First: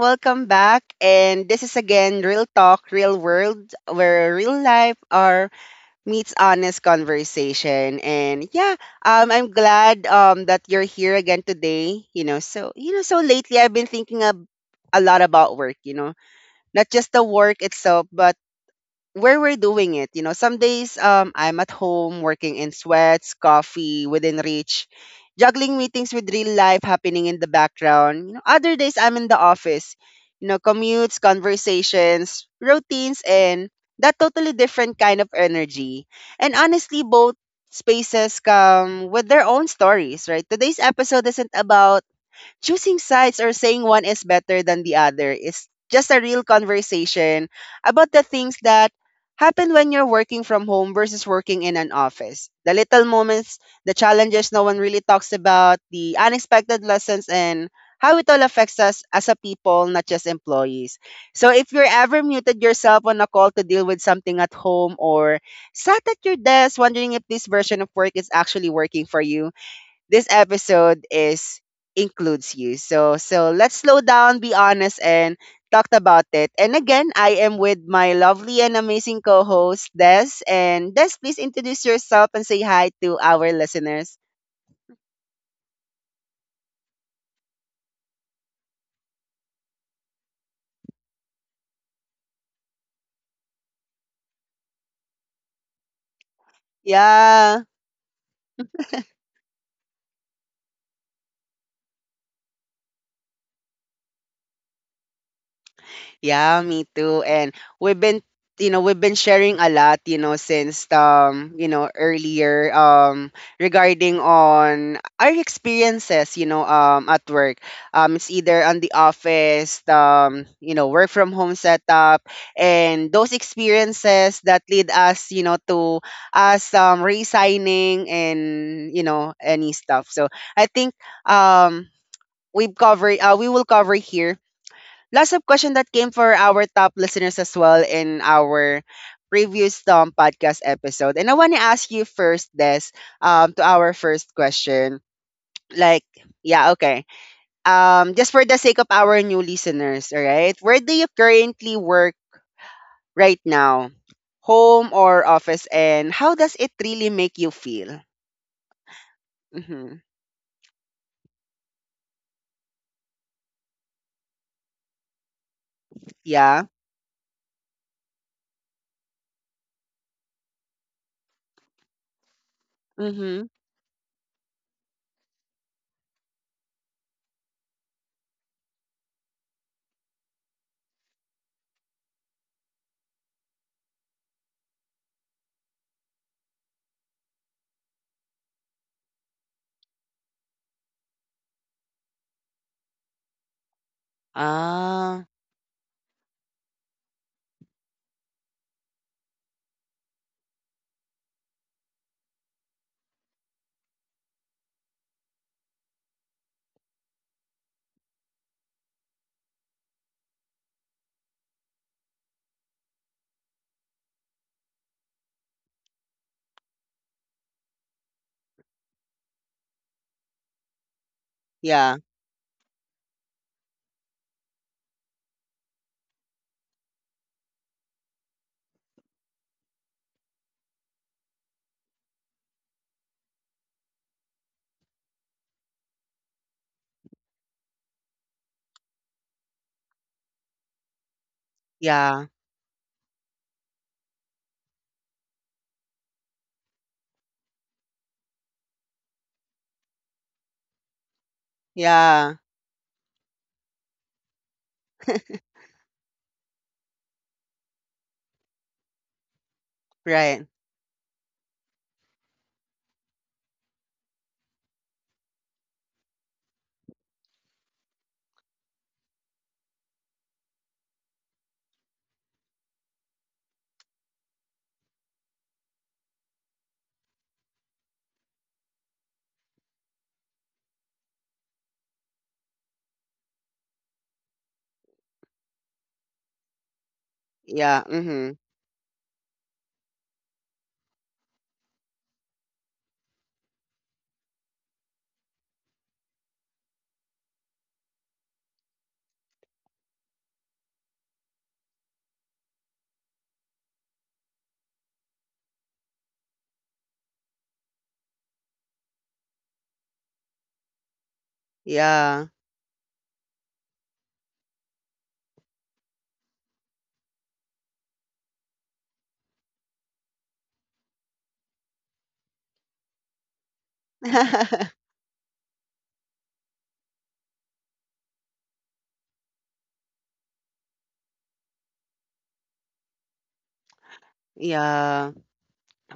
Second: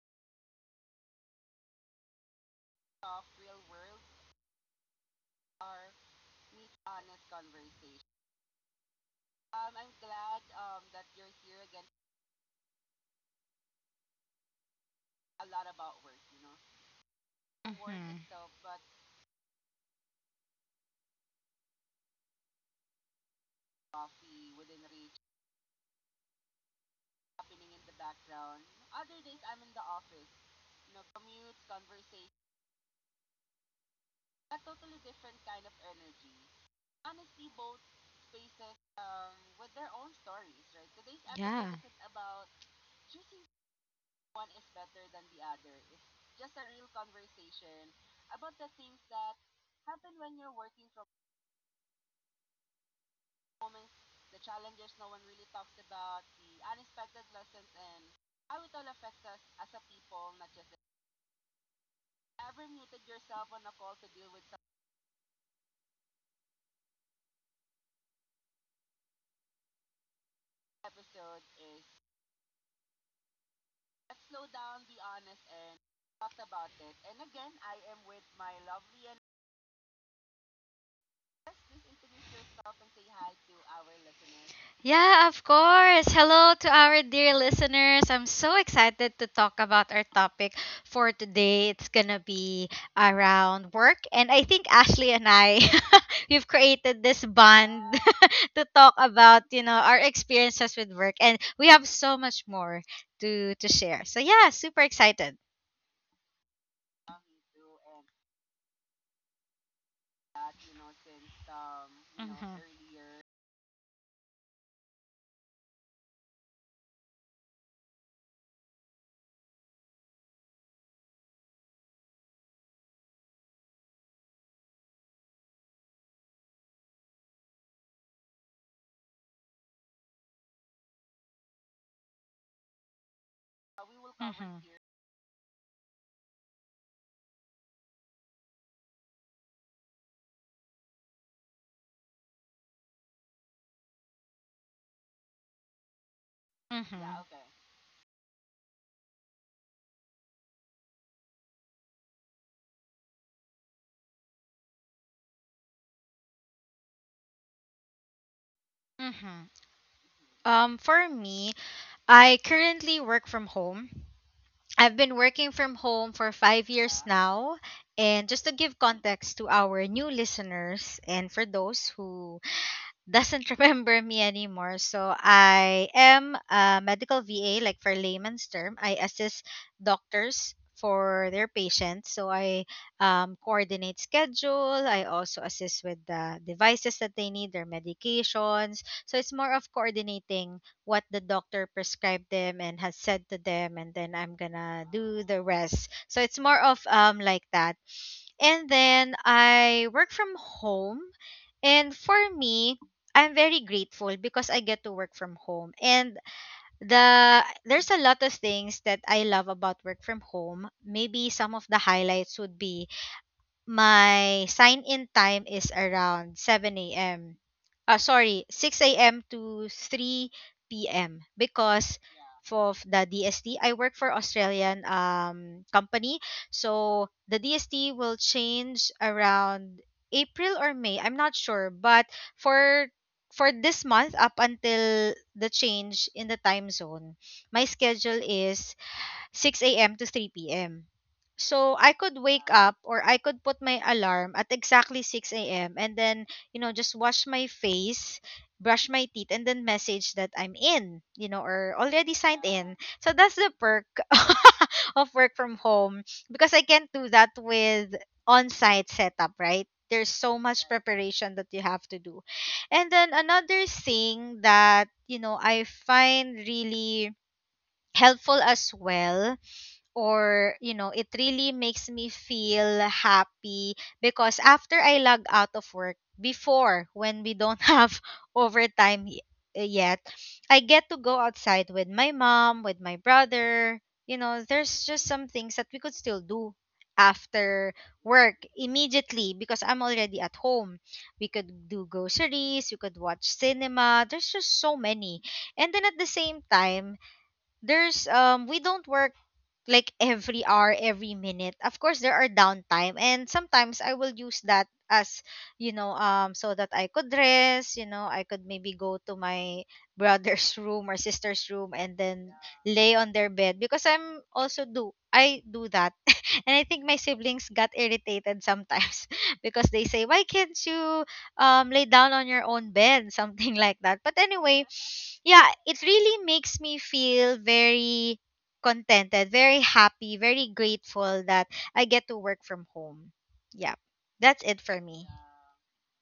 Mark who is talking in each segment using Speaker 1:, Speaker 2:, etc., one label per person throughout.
Speaker 1: welcome back. And this is again Real Talk, Real World, where real life are meets honest conversation. And yeah, I'm glad that you're here again today. So lately I've been thinking a lot about work. You know, not just the work
Speaker 2: Hmm.
Speaker 1: itself, but where we're doing it. You know, some days I'm at home working in sweats, coffee within reach, juggling meetings with real life happening in the background. You know, other days I'm in the office, you know, commutes, conversations, routines, and that totally different kind of energy. And honestly, both spaces come with their own stories, right? Today's episode isn't
Speaker 2: Yeah.
Speaker 1: about choosing sides or saying one is better than the other is just a real conversation about the things that happen when you're working from home versus working in an office. The little moments, the challenges no one really talks about, the unexpected lessons, and how it all affects us as a people, not just employees. So if you're ever muted yourself on a call to deal with something at home or sat at your desk wondering if this version of work is actually working for you, this episode is includes you. So let's slow down, be honest, and talked about it. And again, I am with my lovely and amazing co-host Des. And Des, please introduce yourself and say hi to our listeners.
Speaker 2: Yeah, of course. Hello to our dear listeners. I'm so excited to talk about our topic for today. It's going to be around work. And I think Ashley and I, we've created this
Speaker 1: Yeah.
Speaker 2: bond to talk about, our experiences with work. And we have so much more to share. So, yeah, super excited.
Speaker 1: Yeah, me too. And we've been, you know, we've been sharing a lot, you know, since you know,
Speaker 2: Mm-hmm.
Speaker 1: earlier regarding on our experiences, you know, at work. It's either on the office, you know, work from home setup and those experiences that lead us, you know, to us resigning and, you know, any stuff. So I think um we will cover
Speaker 2: To
Speaker 1: here
Speaker 2: cover.
Speaker 1: lots of questions that came for our top listeners as well in our previous podcast episode. And I want to ask you first, Des, to our first question. Like, yeah,
Speaker 2: Mm-hmm.
Speaker 1: okay. Just for the sake of our new listeners, all right? Where do you currently work right now? Home or office? And how does it really make you feel?
Speaker 2: Mm-hmm.
Speaker 1: Mm-hmm.
Speaker 2: For me, I currently work from home. I've been working from home for
Speaker 1: Yeah.
Speaker 2: 5 years now. And just to give context to our new listeners and for those who doesn't
Speaker 1: Mm-hmm.
Speaker 2: remember me anymore. So I am a medical VA, like for layman's term. I assist doctors for their patients. So I coordinate schedule. I also assist with the devices that they need, their medications. So it's more of coordinating what the doctor prescribed them and has said to them, and then I'm gonna do
Speaker 1: Ah,
Speaker 2: the rest. So it's more of like that and then I work from home. And for me, I'm very grateful because I get to work from home. And there's a lot of things that I love about work from home. Maybe some of the highlights would be my sign in time is around 7 a.m. Sorry, 6 a.m. to 3 p.m. because
Speaker 1: yeah,
Speaker 2: of the DST. I work for Australian company. So the DST will change around April or May. I'm not sure. But for for this month up until the change in the time zone, my schedule is 6 a.m. to 3 p.m. So I could
Speaker 1: yeah,
Speaker 2: wake up or I could put my alarm at exactly 6 a.m. and then, just wash my face, brush my teeth, and then message that I'm in, or already
Speaker 1: yeah,
Speaker 2: signed in. So that's the perk of work from home because I can't do that with on site setup, right? There's so
Speaker 1: right.
Speaker 2: much preparation that you have to do. And then another thing that, I find really helpful as well or it really makes me feel happy because after I log out of work before when we don't have overtime yet I get to go outside with my mom with my brother, there's just some things that we could still do after
Speaker 1: Yeah,
Speaker 2: work
Speaker 1: mm-hmm.
Speaker 2: immediately because I'm already at home. We could do groceries, we could watch cinema, there's just so many. And then at the same time, there's we don't work like every hour, every minute. Of course, there are downtime, and sometimes I will use that as so that I could rest. I could maybe go to my brother's room or sister's room and then
Speaker 1: Yeah.
Speaker 2: lay on their bed because I'm also do I do that, and I think my siblings got irritated sometimes because they say, "Why can't you lay down on your own bed?" Something like that. But anyway, yeah, it really makes me feel very contented, very happy, very grateful that I get to work from home. Yeah, that's it for me.
Speaker 1: Yeah.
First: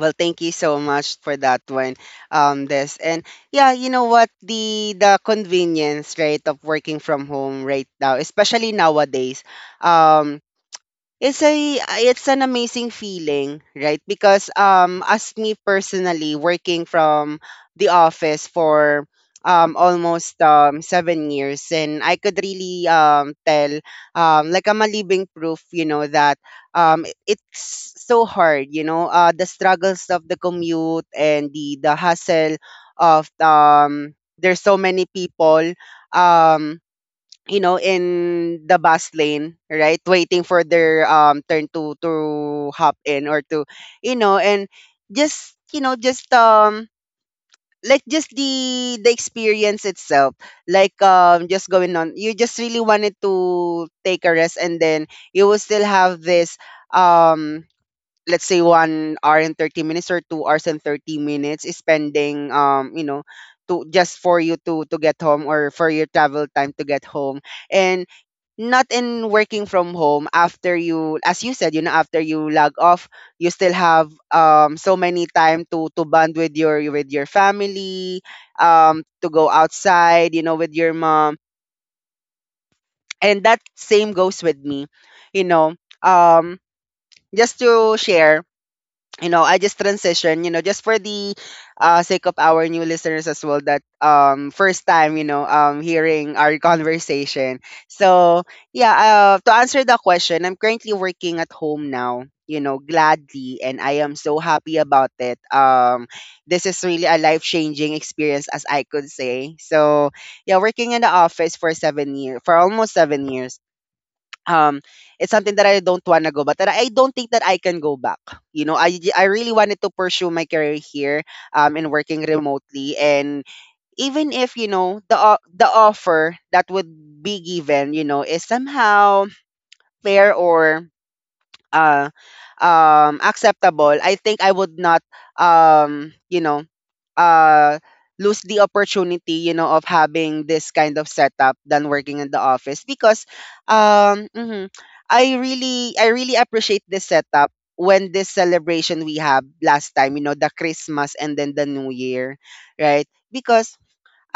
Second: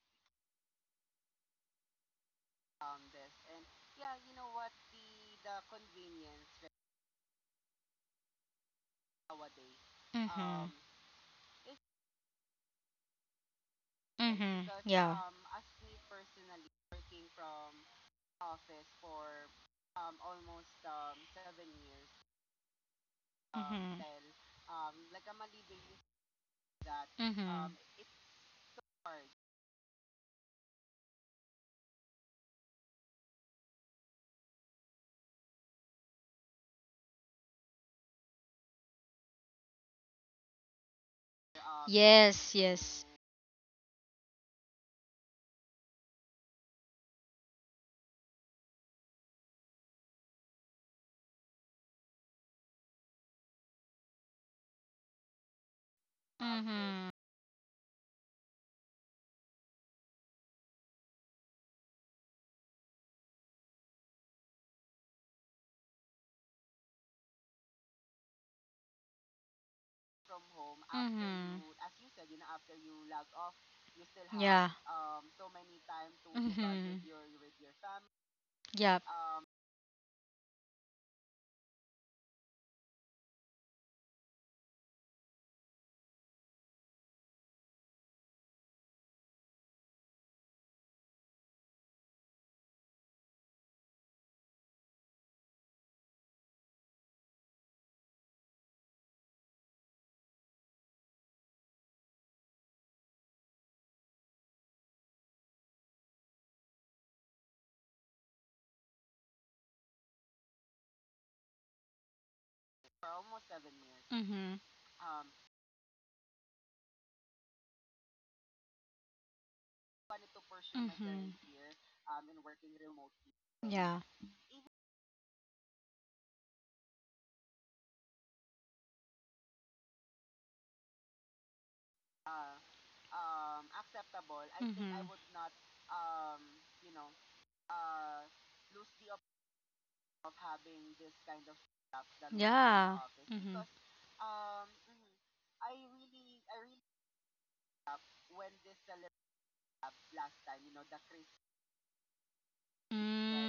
Speaker 1: Well, thank you so much for that one. This and yeah, you know what? The convenience, right, of working from home right now, especially nowadays. Um,
Speaker 2: Mm-hmm.
Speaker 1: it's an amazing feeling, right? Because
Speaker 2: Mm-hmm. Yeah.
Speaker 1: as me personally working from the office for almost 7 years and I could really tell
Speaker 2: Mm-hmm.
Speaker 1: like I'm a living proof, you know, that
Speaker 2: Mm-hmm.
Speaker 1: it's so hard, you know, the struggles of the commute and the hustle of there's so many people um you know, in the bus lane, right? Waiting for their turn to
Speaker 2: Yes,
Speaker 1: hop in
Speaker 2: yes.
Speaker 1: or to, you know, and just you know, just like just the experience itself, like just going on, you just really wanted to take a rest, and then you will still have this
Speaker 2: Mm-hmm.
Speaker 1: um let's say 1 hour and 30 minutes or 2 hours and 30 minutes is spending you know to just for you to get home or for your travel time to get home and not in working from home after you as you said you know after you
Speaker 2: Mm-hmm.
Speaker 1: log off you still have so
Speaker 2: Yeah.
Speaker 1: many time to bond with your
Speaker 2: Mm-hmm.
Speaker 1: family to go
Speaker 2: Yep.
Speaker 1: outside you know with your mom. And that same goes with me, you know, um just to share, you know, I just transition, you know, just for the sake of our new listeners as well that first time, you know, hearing our conversation. So, yeah, to answer the question, I'm currently working at home now, you know, gladly and I am so happy about it. This is really a life-changing experience as I could say. So, yeah, working in the office for 7 years, for almost 7 years, um,
Speaker 2: Mm-hmm.
Speaker 1: it's something that I don't wanna go back, that I don't think that I can go back. You know, I really wanted to pursue my career here, in
Speaker 2: Mm-hmm.
Speaker 1: working remotely, and even if you
Speaker 2: Yeah.
Speaker 1: know the offer that would be given, you know, is somehow fair or uh acceptable. I think I would not
Speaker 2: Mm-hmm.
Speaker 1: you know uh lose the opportunity, you know, of having this kind of setup than working in the office because
Speaker 2: Yeah.
Speaker 1: um
Speaker 2: Mm-hmm.
Speaker 1: mhm, I really appreciate this setup when this celebration we have last time, you know, the Christmas and then the New Year, right? Because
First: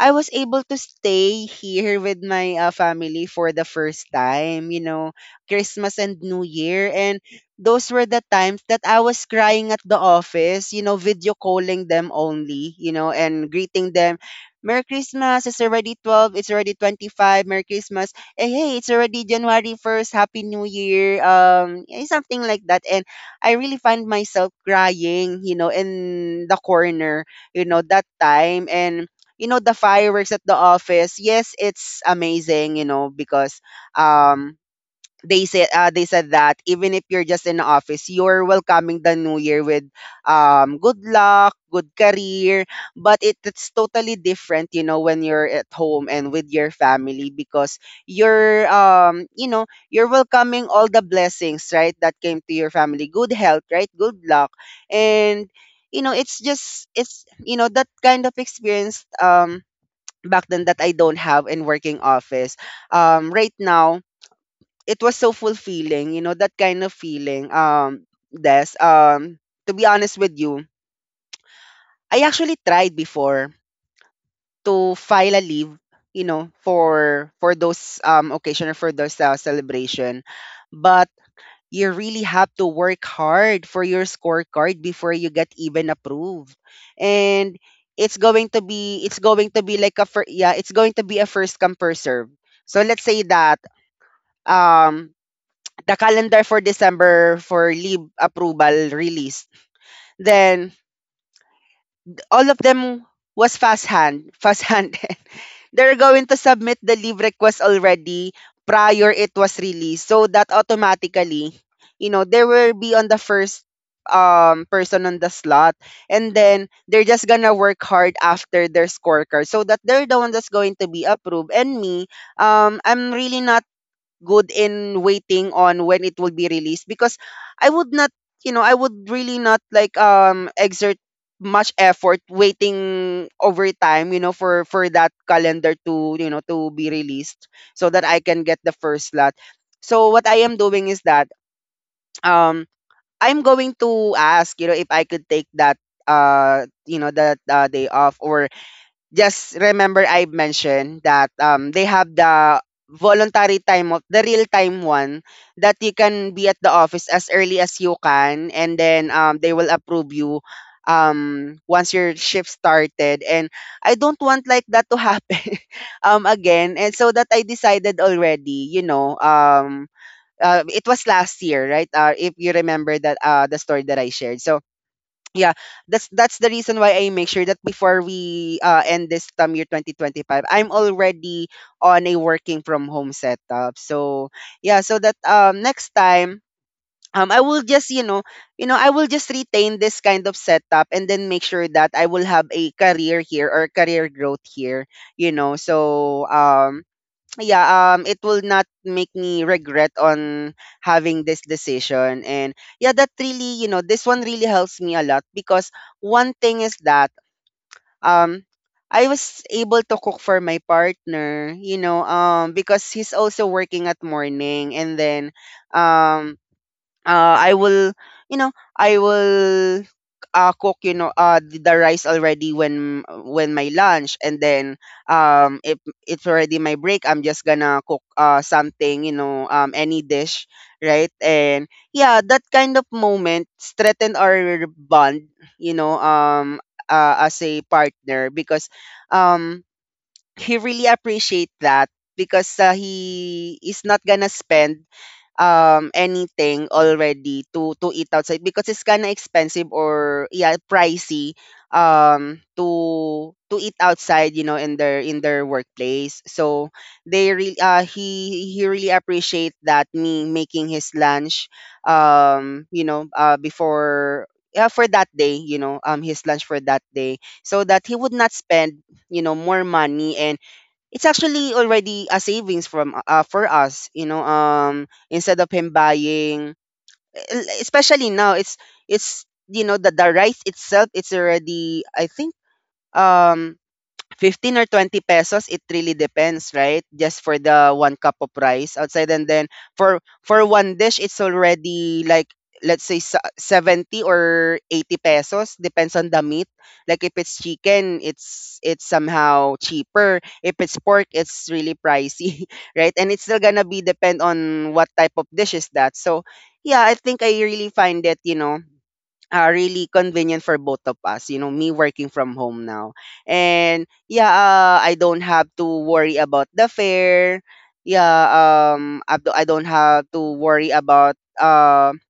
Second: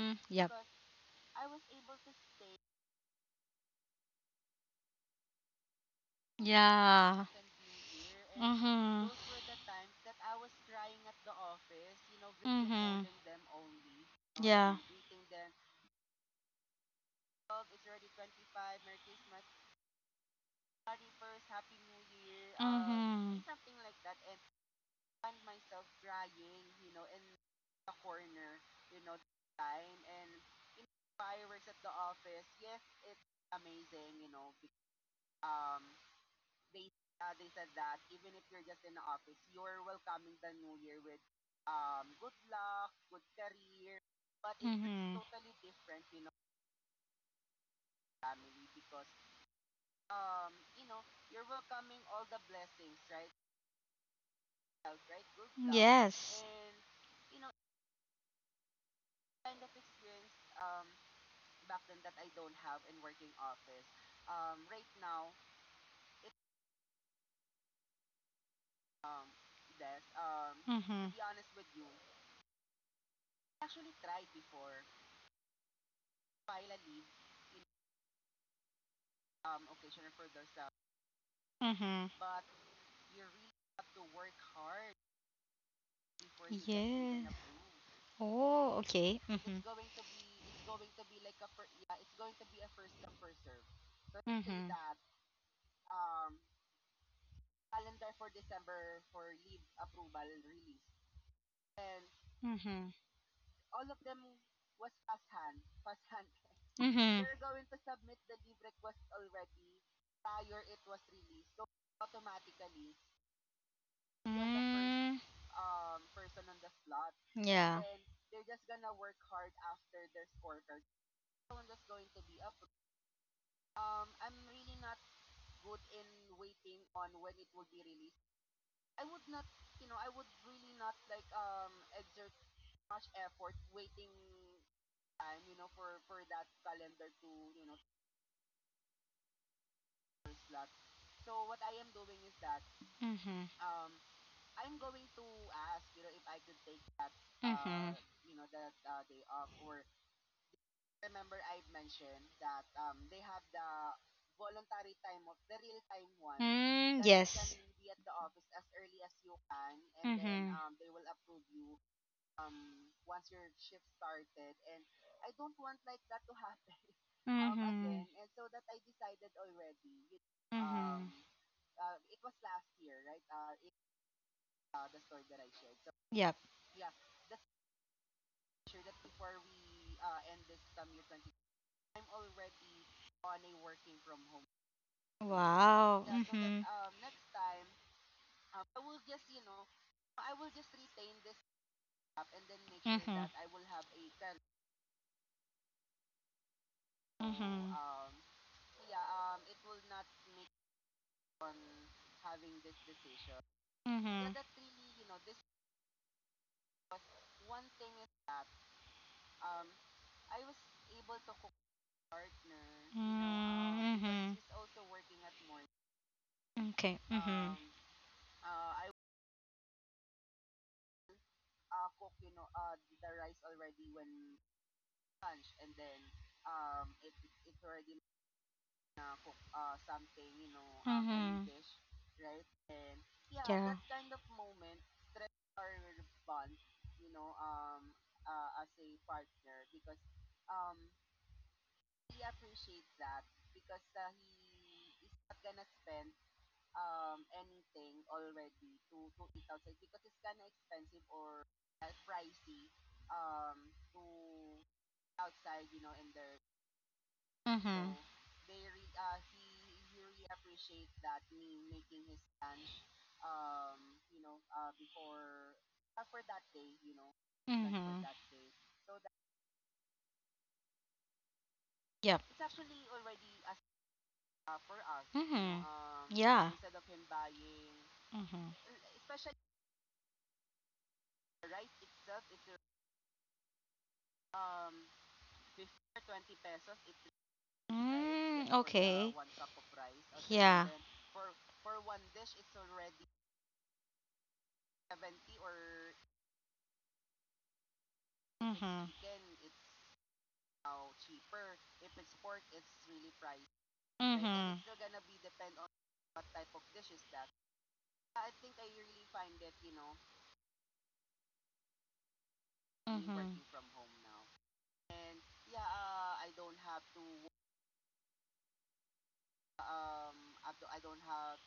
Speaker 1: I was
Speaker 2: yep.
Speaker 1: able to stay here with my family for the first time, you know, Christmas and New Year. And
Speaker 2: Yeah.
Speaker 1: those were the times that I
Speaker 2: Mm-hmm.
Speaker 1: was crying at the office, you know, video calling them only, you
Speaker 2: Mm-hmm.
Speaker 1: know, and greeting them.
Speaker 2: Yeah.
Speaker 1: Merry Christmas, it's already 12, it's already 25, Merry Christmas. Hey, hey, it's already January 1st, Happy New Year, something like that. And
Speaker 2: Mm-hmm.
Speaker 1: I really find myself crying, you know, in the corner, you know, that time. And you know the fireworks at the office, yes, it's amazing, you know, because um they said, they said that even if you're just in the office you're welcoming the New Year with good luck, good career, but it's totally different, you know, when
Speaker 2: Mm-hmm.
Speaker 1: you're at home and with your family, because you're you know you're welcoming all the blessings, right, that came to your family, good health, right, good luck. And you know it's
Speaker 2: Yes.
Speaker 1: just, it's you know, that kind of experience back then that I don't have in working office. Right now, it was so fulfilling, you know, that kind of feeling. Des, to be honest with you,
Speaker 2: Mm-hmm.
Speaker 1: I actually tried before to file a leave, you know, for those occasion or for those celebration, but you really have to
Speaker 2: Mm-hmm.
Speaker 1: work hard for your scorecard before you get even approved, and
Speaker 2: Yeah.
Speaker 1: it's
Speaker 2: Oh,
Speaker 1: going to
Speaker 2: okay.
Speaker 1: be like
Speaker 2: Mm-hmm.
Speaker 1: yeah, it's going to be a first come, first serve. So let's say that um
Speaker 2: Mm-hmm.
Speaker 1: the calendar for December for leave approval released, then all of them
Speaker 2: Mm-hmm.
Speaker 1: was fast hand, fast hand they're going to submit the leave request already prior it was released, so that automatically you know they will be on the first person on the slot,
Speaker 2: Mm-hmm. Mm,
Speaker 1: and then they're just gonna work hard
Speaker 2: yeah.
Speaker 1: after their scorecard so that they're the one that's going to be approved. And me, I'm really not good in waiting on when it will be released because I would not, you know, I would really not like exert much effort waiting over time, you know, for that calendar to, you know, to be released so that I can get the first slot. So what I am doing is that um I'm going to
Speaker 2: Mm-hmm.
Speaker 1: ask, you know, if I could take that day off. Or
Speaker 2: Mm-hmm.
Speaker 1: just remember I mentioned that they have the voluntary time of the real time one that you can be at the office as early
Speaker 2: Mm,
Speaker 1: as you
Speaker 2: yes.
Speaker 1: can, and then they will approve you
Speaker 2: Mm-hmm.
Speaker 1: once your shift started. And I don't want like that to happen again, and so that I decided already, you know, it was last
Speaker 2: Know.
Speaker 1: year, right, if you remember that, the story that I shared. So yeah, that's the reason why
Speaker 2: Yep.
Speaker 1: I make sure that before we end this term year 2025 I'm already on a working from home setup. So yeah, so that next time
Speaker 2: Wow.
Speaker 1: I will just you know I will just retain this kind of setup, and then make sure that I will have a career here or career growth here, you know. So yeah, it will not make me regret on having this decision. And yeah, that really, you know, this one really
Speaker 2: Yeah.
Speaker 1: helps me
Speaker 2: Mm-hmm.
Speaker 1: a lot, because one thing is that um, I was able to cook for my partner, you know, because he's also working at
Speaker 2: Know,
Speaker 1: morning, and then
Speaker 2: because
Speaker 1: um, I
Speaker 2: okay.
Speaker 1: will, you know, I will cook, you know, the rice already when my lunch, and then if it's already my break, I'm just gonna cook something, you know, any dish, right? And yeah, that kind of moment strengthen our bond, you know, um, as a partner. Because um, he really appreciate that because he is not gonna spend anything already to eat outside because it's kind of expensive or yeah, pricey to eat outside, you know, in their workplace. So they really uh he
Speaker 2: You
Speaker 1: he really appreciate that, me making his lunch, before. Yeah, for that day, his lunch for that day, so that he would not
Speaker 2: for
Speaker 1: spend, you know, more money. And it's actually already a savings
Speaker 2: yep.
Speaker 1: from
Speaker 2: You know.
Speaker 1: for us, you know, instead of him
Speaker 2: Mm-hmm.
Speaker 1: buying. Especially now, it's
Speaker 2: Mm-hmm.
Speaker 1: you know, the rice itself, it's already, I think, um 15 or 20 pesos. It really depends, right? Just for the one cup of rice outside.
Speaker 2: Mm,
Speaker 1: And then
Speaker 2: okay.
Speaker 1: for one dish it's
Speaker 2: Yeah.
Speaker 1: already like, let's say, 70 or 80 pesos, depends on the meat. Like if it's chicken, it's somehow
Speaker 2: Mm-hmm.
Speaker 1: cheaper. If it's pork, it's really pricey right? And it's still gonna be depend on what type
Speaker 2: Mm-hmm.
Speaker 1: of dish is that. So yeah, I think I really find it, you know, really convenient for both of us. You know, me working from home now. And
Speaker 2: Mm-hmm.
Speaker 1: yeah, I don't have to worry about the fare. Yeah, I don't have to worry about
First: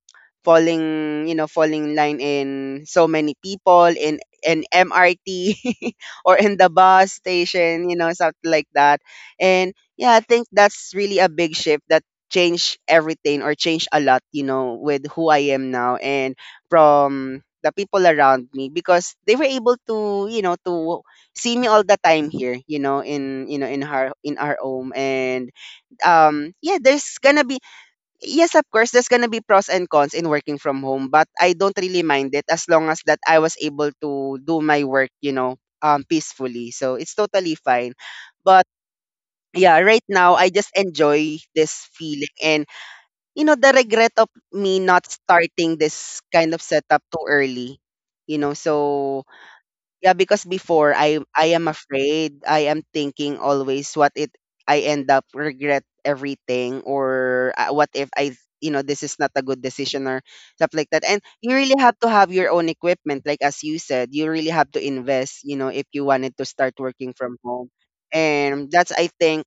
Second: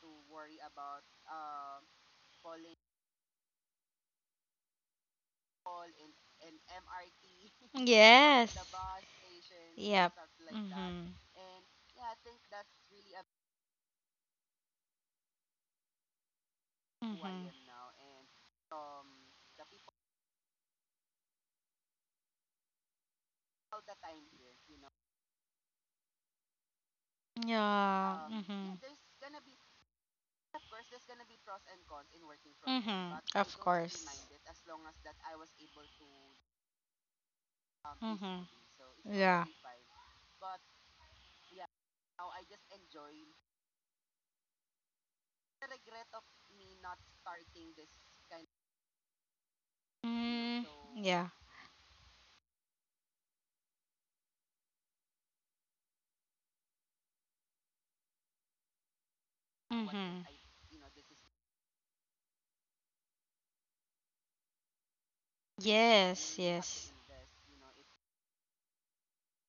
Speaker 1: falling, you know, falling in line in so many people in MRT or in the bus station, you know, something
Speaker 2: Yes.
Speaker 1: like that. And
Speaker 2: Yep.
Speaker 1: yeah, I think that's
Speaker 2: Mm-hmm.
Speaker 1: really a big shift that changed everything, or changed a lot, you know, with who I am now. And from
Speaker 2: Hmm.
Speaker 1: the people around me, because they were able to, you know, to see me all the time here, you know, in our home. And yeah, there's gonna be—
Speaker 2: Yeah.
Speaker 1: yes, of
Speaker 2: Mm-hmm.
Speaker 1: course, there's gonna be pros and cons in working from home, but I don't really mind it as long as
Speaker 2: Mm-hmm.
Speaker 1: that I was
Speaker 2: Of
Speaker 1: able
Speaker 2: course.
Speaker 1: to do my work, you know, peacefully. So it's totally fine.
Speaker 2: Mm-hmm.
Speaker 1: But
Speaker 2: Yeah.
Speaker 1: yeah, right now I just enjoy this feeling and, you know, the regret of me not starting this kind of setup too early. You know, so yeah, because
Speaker 2: Mm,
Speaker 1: before I
Speaker 2: yeah.
Speaker 1: I am afraid. I am thinking always what it— I end up regret everything, or what if I, you know, this is not a good decision, or
Speaker 2: Mm-hmm.
Speaker 1: stuff like that. And you really have to have your own equipment, like as you said, you really have to invest, you know, if you wanted
Speaker 2: Yes,
Speaker 1: to start
Speaker 2: yes.
Speaker 1: working from home. And that's, I think,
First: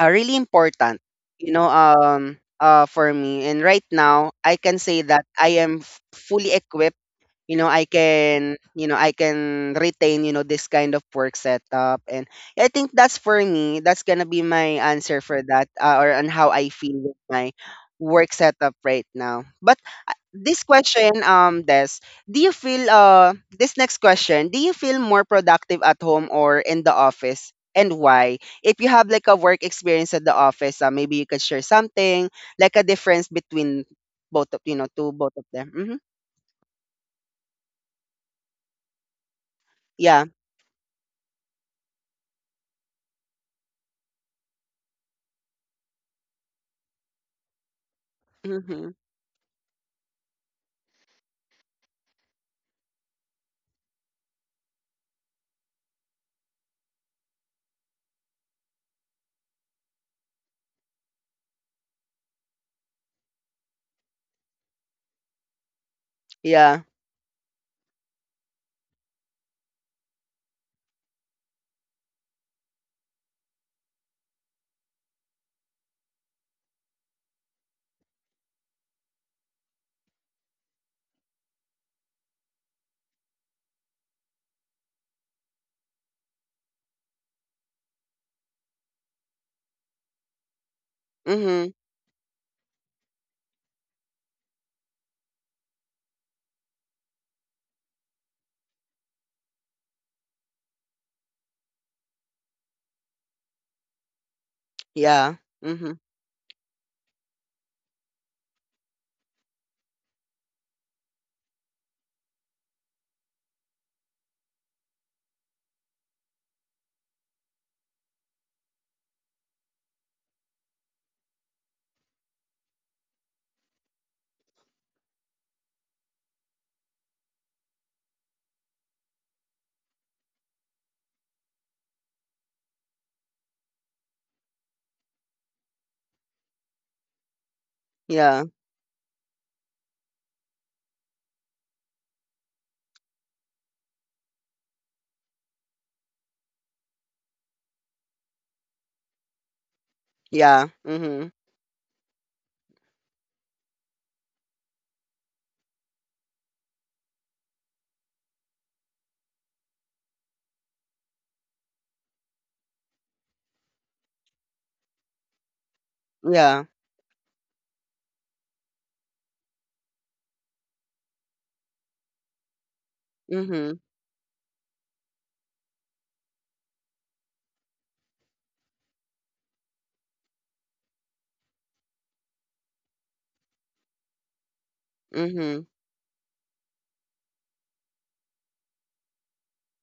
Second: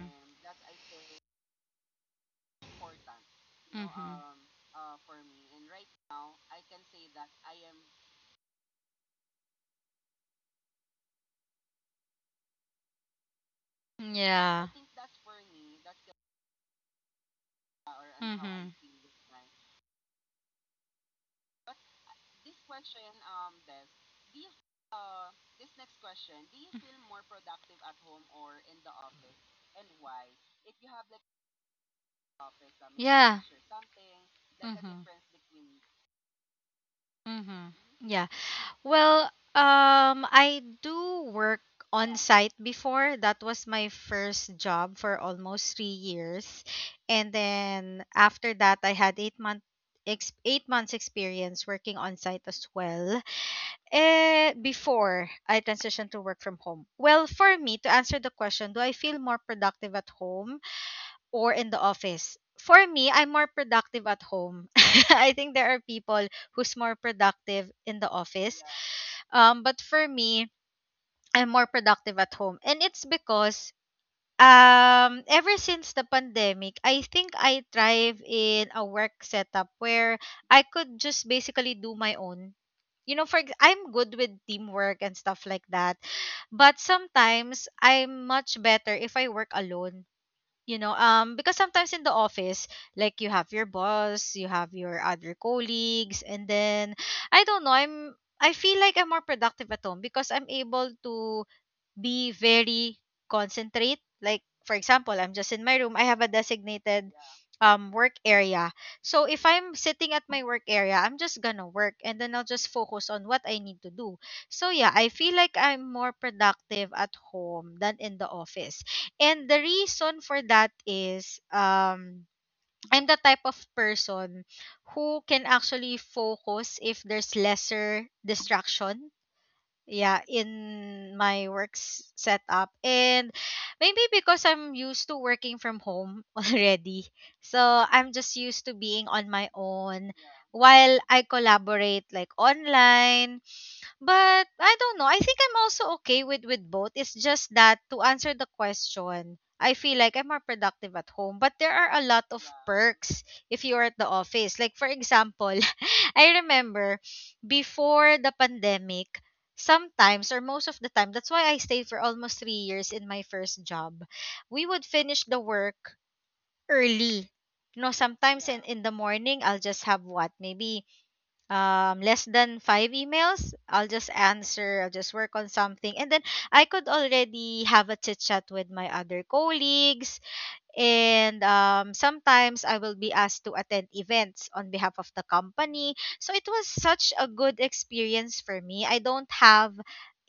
Speaker 1: really important, you know, for me. And right
Speaker 2: Mhm.
Speaker 1: now, I can say that I am fully equipped, you know. I can retain, you know, this kind of work setup. And I think that's, for me, that's gonna be
Speaker 2: Yeah.
Speaker 1: my answer for that, or on how I feel with my work
Speaker 2: Yeah.
Speaker 1: setup
Speaker 2: Mhm.
Speaker 1: right now. But this question, Des, do you feel— this next question do you feel more productive at home or in the office, and why? If you have like a work experience at the office, maybe you could share something, like a
Speaker 2: Yeah.
Speaker 1: difference
Speaker 2: Yeah.
Speaker 1: between both of, you
Speaker 2: Mhm.
Speaker 1: know,
Speaker 2: Mhm.
Speaker 1: to both of them. Hmm
Speaker 2: Mhm. Yeah. Well,
Speaker 1: yeah
Speaker 2: I do work on site before. That was my first job for almost 3 years. And then after that
Speaker 1: Mm-hmm.
Speaker 2: I had 8 months experience working on site as well. Before I transitioned to work from home. Well, for me to answer the question, do I feel more productive at home or in the office? For me, I'm more productive at home. I think there are people who's
Speaker 1: Yeah.
Speaker 2: more productive in the office. But for me, I'm more productive at home. And it's because ever since the pandemic, I think I thrive in a work setup where I could just basically do my own. I'm good with teamwork and stuff like that, but sometimes I'm much better if I work alone,
Speaker 1: Mhm.
Speaker 2: because sometimes in the office, like you have your boss, you have your other colleagues, and then I don't know, I feel like I'm more productive at home because I'm able to be very concentrate. Like for
Speaker 1: Yeah.
Speaker 2: example, I'm just in
Speaker 1: Mhm.
Speaker 2: my room. I have a designated work area. So if I'm sitting at my work area, I'm just gonna work and then I'll just focus on what I need to do. So yeah, I feel like I'm more productive at home than in the office. And the reason for that is I'm the type of person who can actually focus if there's lesser distraction, yeah, in my work setup. And maybe because I'm used to working from home already, so
Speaker 1: Yeah.
Speaker 2: I'm just used to being on my own while I collaborate like online. But I don't know. I think I'm also okay with both. It's just that to answer the question, I feel like I'm more
Speaker 1: Yeah.
Speaker 2: productive at home, but
Speaker 1: Mhm.
Speaker 2: there are a lot of perks if you are at the office. Like for example, I remember before the pandemic, sometimes or most of the time, that's why I stayed for almost 3 years in my first job. We would finish the work early.
Speaker 1: Yeah.
Speaker 2: You know, sometimes in the morning, I'll just have what? Maybe less than five emails. I'll just
Speaker 1: Mhm.
Speaker 2: answer, I'll just work on something and then I could already have a chit chat with my other colleagues, and sometimes I will be asked to attend events on behalf of the company.
Speaker 1: Mhm.
Speaker 2: So it was such a good experience for me. I don't have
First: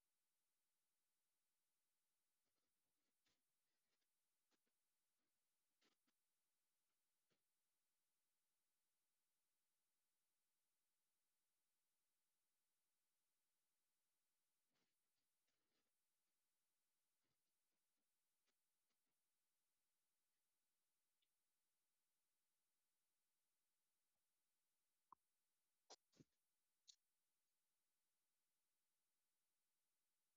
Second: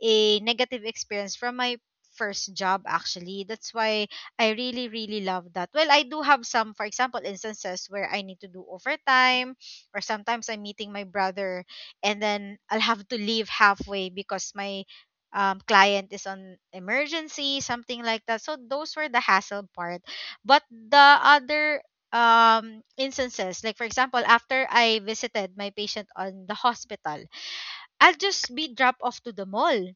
Speaker 2: a negative experience from my first job actually. That's why I really really love that. Well, I do have some for example instances where I need to do overtime or sometimes I'm meeting my brother and then I'll have to leave halfway because my client is on emergency, something like that. So those were the hassle part, but the other instances, like for example, after I visited my patient on the hospital, I'll just be dropped off to the mall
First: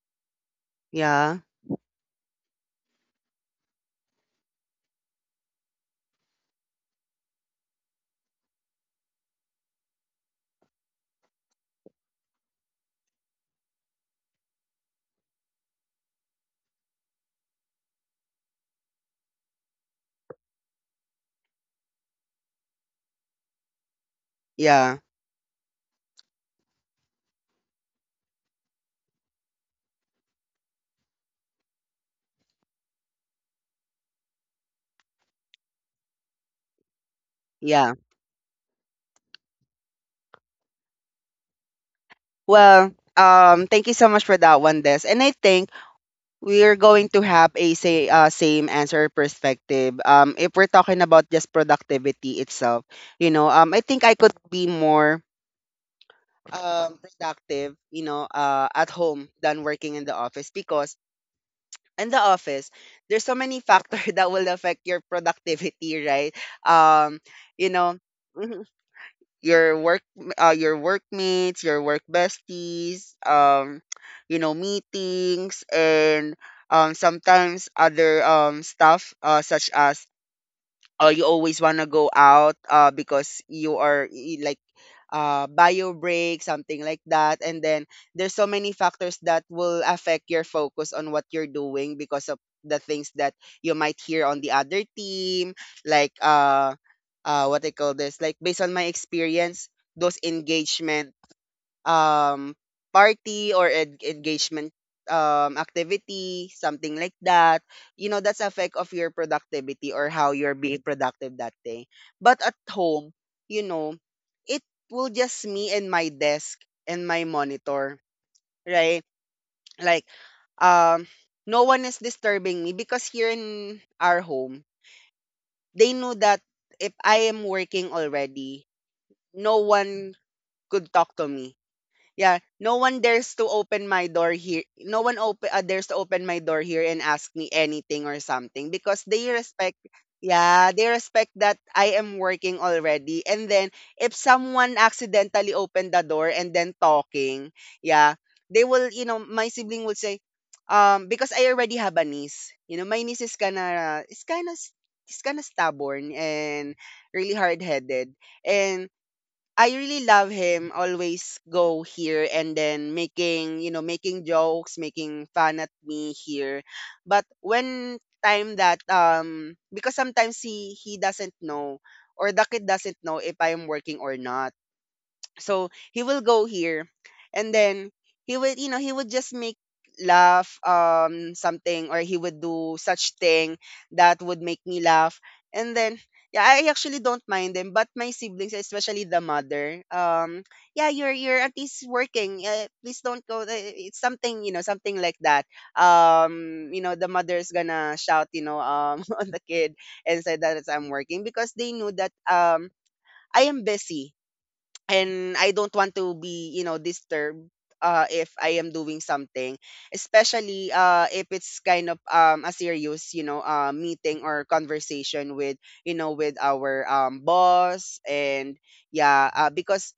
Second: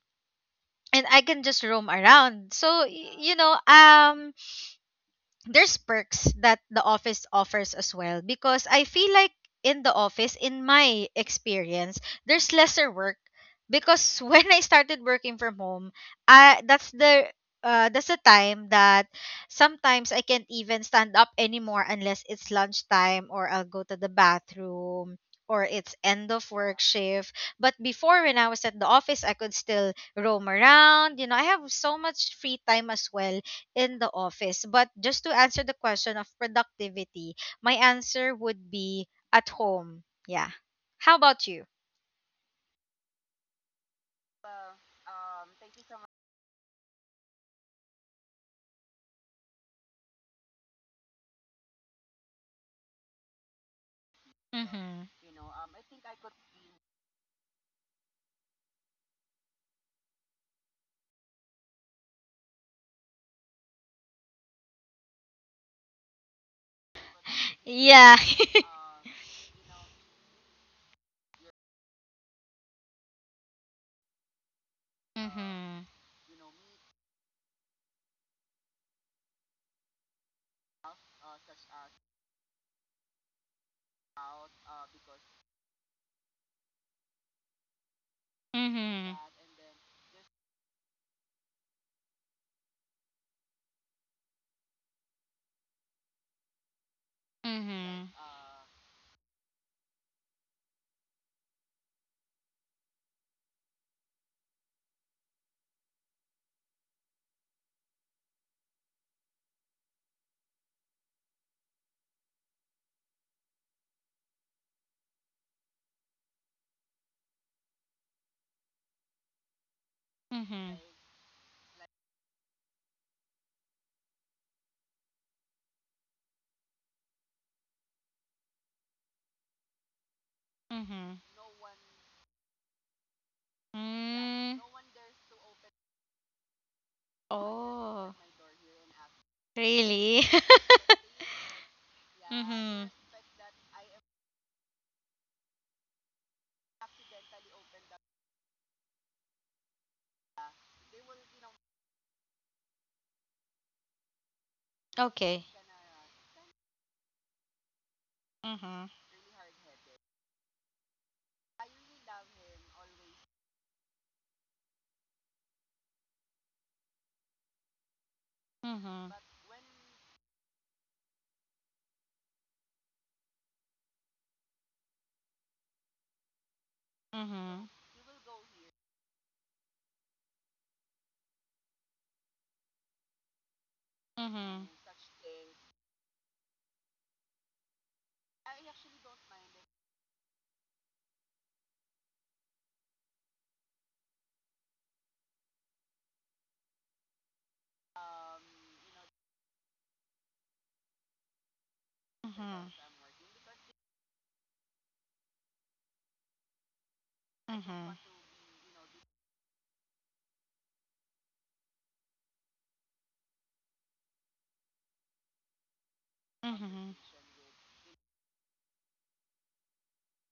Speaker 2: and I
Speaker 1: Yeah.
Speaker 2: can just roam around. So there's perks that the office offers as well because I feel like in the office, in my experience, there's lesser work because when I started working from home, I that's the time that sometimes I can't even stand up anymore unless it's lunchtime or I'll go to the
Speaker 1: Yeah.
Speaker 2: bathroom or it's end of work shift. But before when I was at the office, I could still roam around. You know, I have so much free time as well in the office. But just to answer the question of productivity, my
Speaker 1: Yeah.
Speaker 2: answer would be at home. Yeah. How about you?
Speaker 1: Well, thank you so much for that one, Des. And I think we're going to have a say— same answer perspective. If we're talking about just productivity itself, you know, I think I could be
Speaker 2: Mm-hmm.
Speaker 1: more productive, you know, at home than working in the office, because in the office, there's so many factors that will affect your productivity, right? Um, you
Speaker 2: Yeah.
Speaker 1: know, mhm, your work, your workmates, your work besties, you know,
Speaker 2: Mm-hmm.
Speaker 1: meetings, and sometimes other stuff, such as, or you always want to go out, because you are like, bio break, something like that. And then there's so many
Speaker 2: Mm-hmm.
Speaker 1: factors that will affect your focus on what you're doing, because of the things that you might hear on the other team, like uh, what I
Speaker 2: Mm-hmm.
Speaker 1: call this, like based on my experience, those engagement um party, or engagement activity, something like that, you know, that's effect of your productivity, or how you're being productive that day. But at home, you know, it will just me and my desk and my monitor, right? Like,
Speaker 2: Mm-hmm.
Speaker 1: um no one is disturbing me, because here in our home, they know that if I am working already, no one could
Speaker 2: Mm-hmm.
Speaker 1: talk to me. Yeah, no one dares to open my door
Speaker 2: Mm.
Speaker 1: here. No one open— dares to open my door here and ask me
Speaker 2: Oh.
Speaker 1: anything or something, because they respect—
Speaker 2: Really?
Speaker 1: yeah, they respect that I am
Speaker 2: Mm-hmm.
Speaker 1: working already. And then if someone accidentally opened the door and then talking, yeah, they will, you know, my sibling will say, because I already have a niece. You know, my niece is kind of—
Speaker 2: Okay.
Speaker 1: is kind of stubborn and really hard-headed.
Speaker 2: Mm-hmm.
Speaker 1: And I really love him always go here and then making, you know, making jokes, making fun at me here. But when time
Speaker 2: Mm-hmm.
Speaker 1: that because sometimes he doesn't know, or the kid doesn't know if I'm working or not. So he will go here
Speaker 2: Mm-hmm.
Speaker 1: and then he would, you know, he would just make laugh, something, or he would do such thing that
Speaker 2: Mm-hmm.
Speaker 1: would make me laugh. And then yeah, I actually don't mind them. But my siblings, especially the mother, yeah, your auntie's working, please don't go, it's something, you know, something like that. You know, the mother's gonna shout, you know, on the kid, and say that it's— I'm working. Because they knew that
Speaker 2: Mm-hmm.
Speaker 1: I am busy, and I don't want to be, you know, disturbed
Speaker 2: Mm-hmm.
Speaker 1: if I am doing something, especially if it's kind of a serious, you know, meeting or conversation with, you know, with
Speaker 2: Mm-hmm.
Speaker 1: our boss. And yeah, because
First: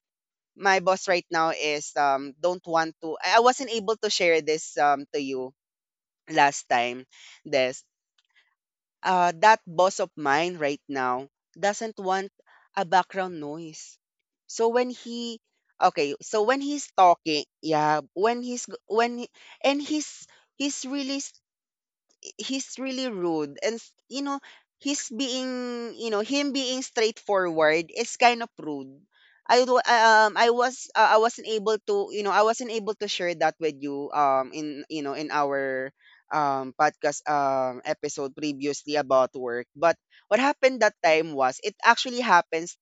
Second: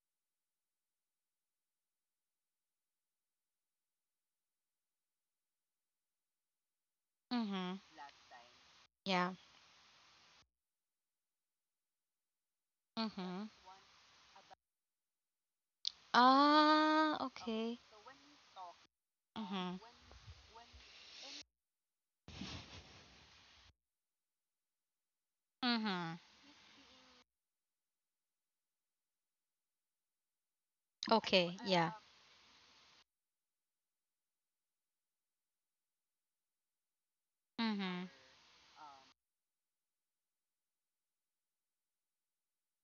Speaker 1: my boss right now is don't want to— I wasn't able to share this to you last time.
Speaker 2: Mm-hmm.
Speaker 1: This
Speaker 2: Yeah.
Speaker 1: That boss of mine right now doesn't want a background
Speaker 2: Mhm.
Speaker 1: noise. So when he— okay, so when he's
Speaker 2: Ah,
Speaker 1: talking,
Speaker 2: okay.
Speaker 1: yeah, when he's when he,
Speaker 2: Mhm.
Speaker 1: and he's— he's really he's really rude, and you know, he's being, you
Speaker 2: Mhm.
Speaker 1: know, him being straightforward is kind of rude. I wasn't
Speaker 2: Okay,
Speaker 1: able
Speaker 2: yeah.
Speaker 1: to, you know, I wasn't able to share that with you in you know in our podcast
Speaker 2: Mhm.
Speaker 1: episode previously about work. But what happened that time was, it actually happens,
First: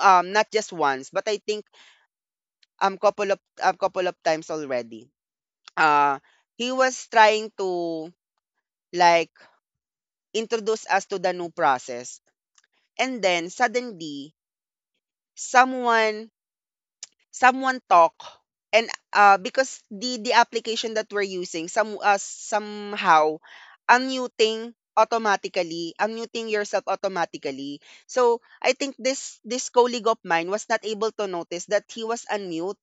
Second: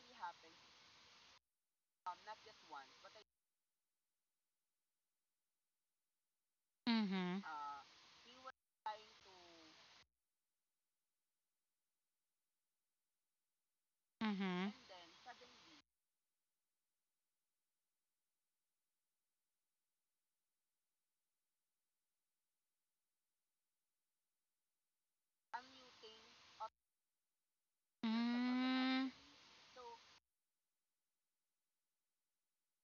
Speaker 1: not just once, but I think, couple of— a couple of times already. uh he was
Speaker 2: Mhm.
Speaker 1: trying to, like, introduce us to the new process. And then suddenly
Speaker 2: Mhm.
Speaker 1: someone— someone talk, and because the application that we're using some— somehow unmuting automatically, unmuting yourself automatically. So I think
Speaker 2: Mm.
Speaker 1: this colleague of mine was not able to notice that he was unmute.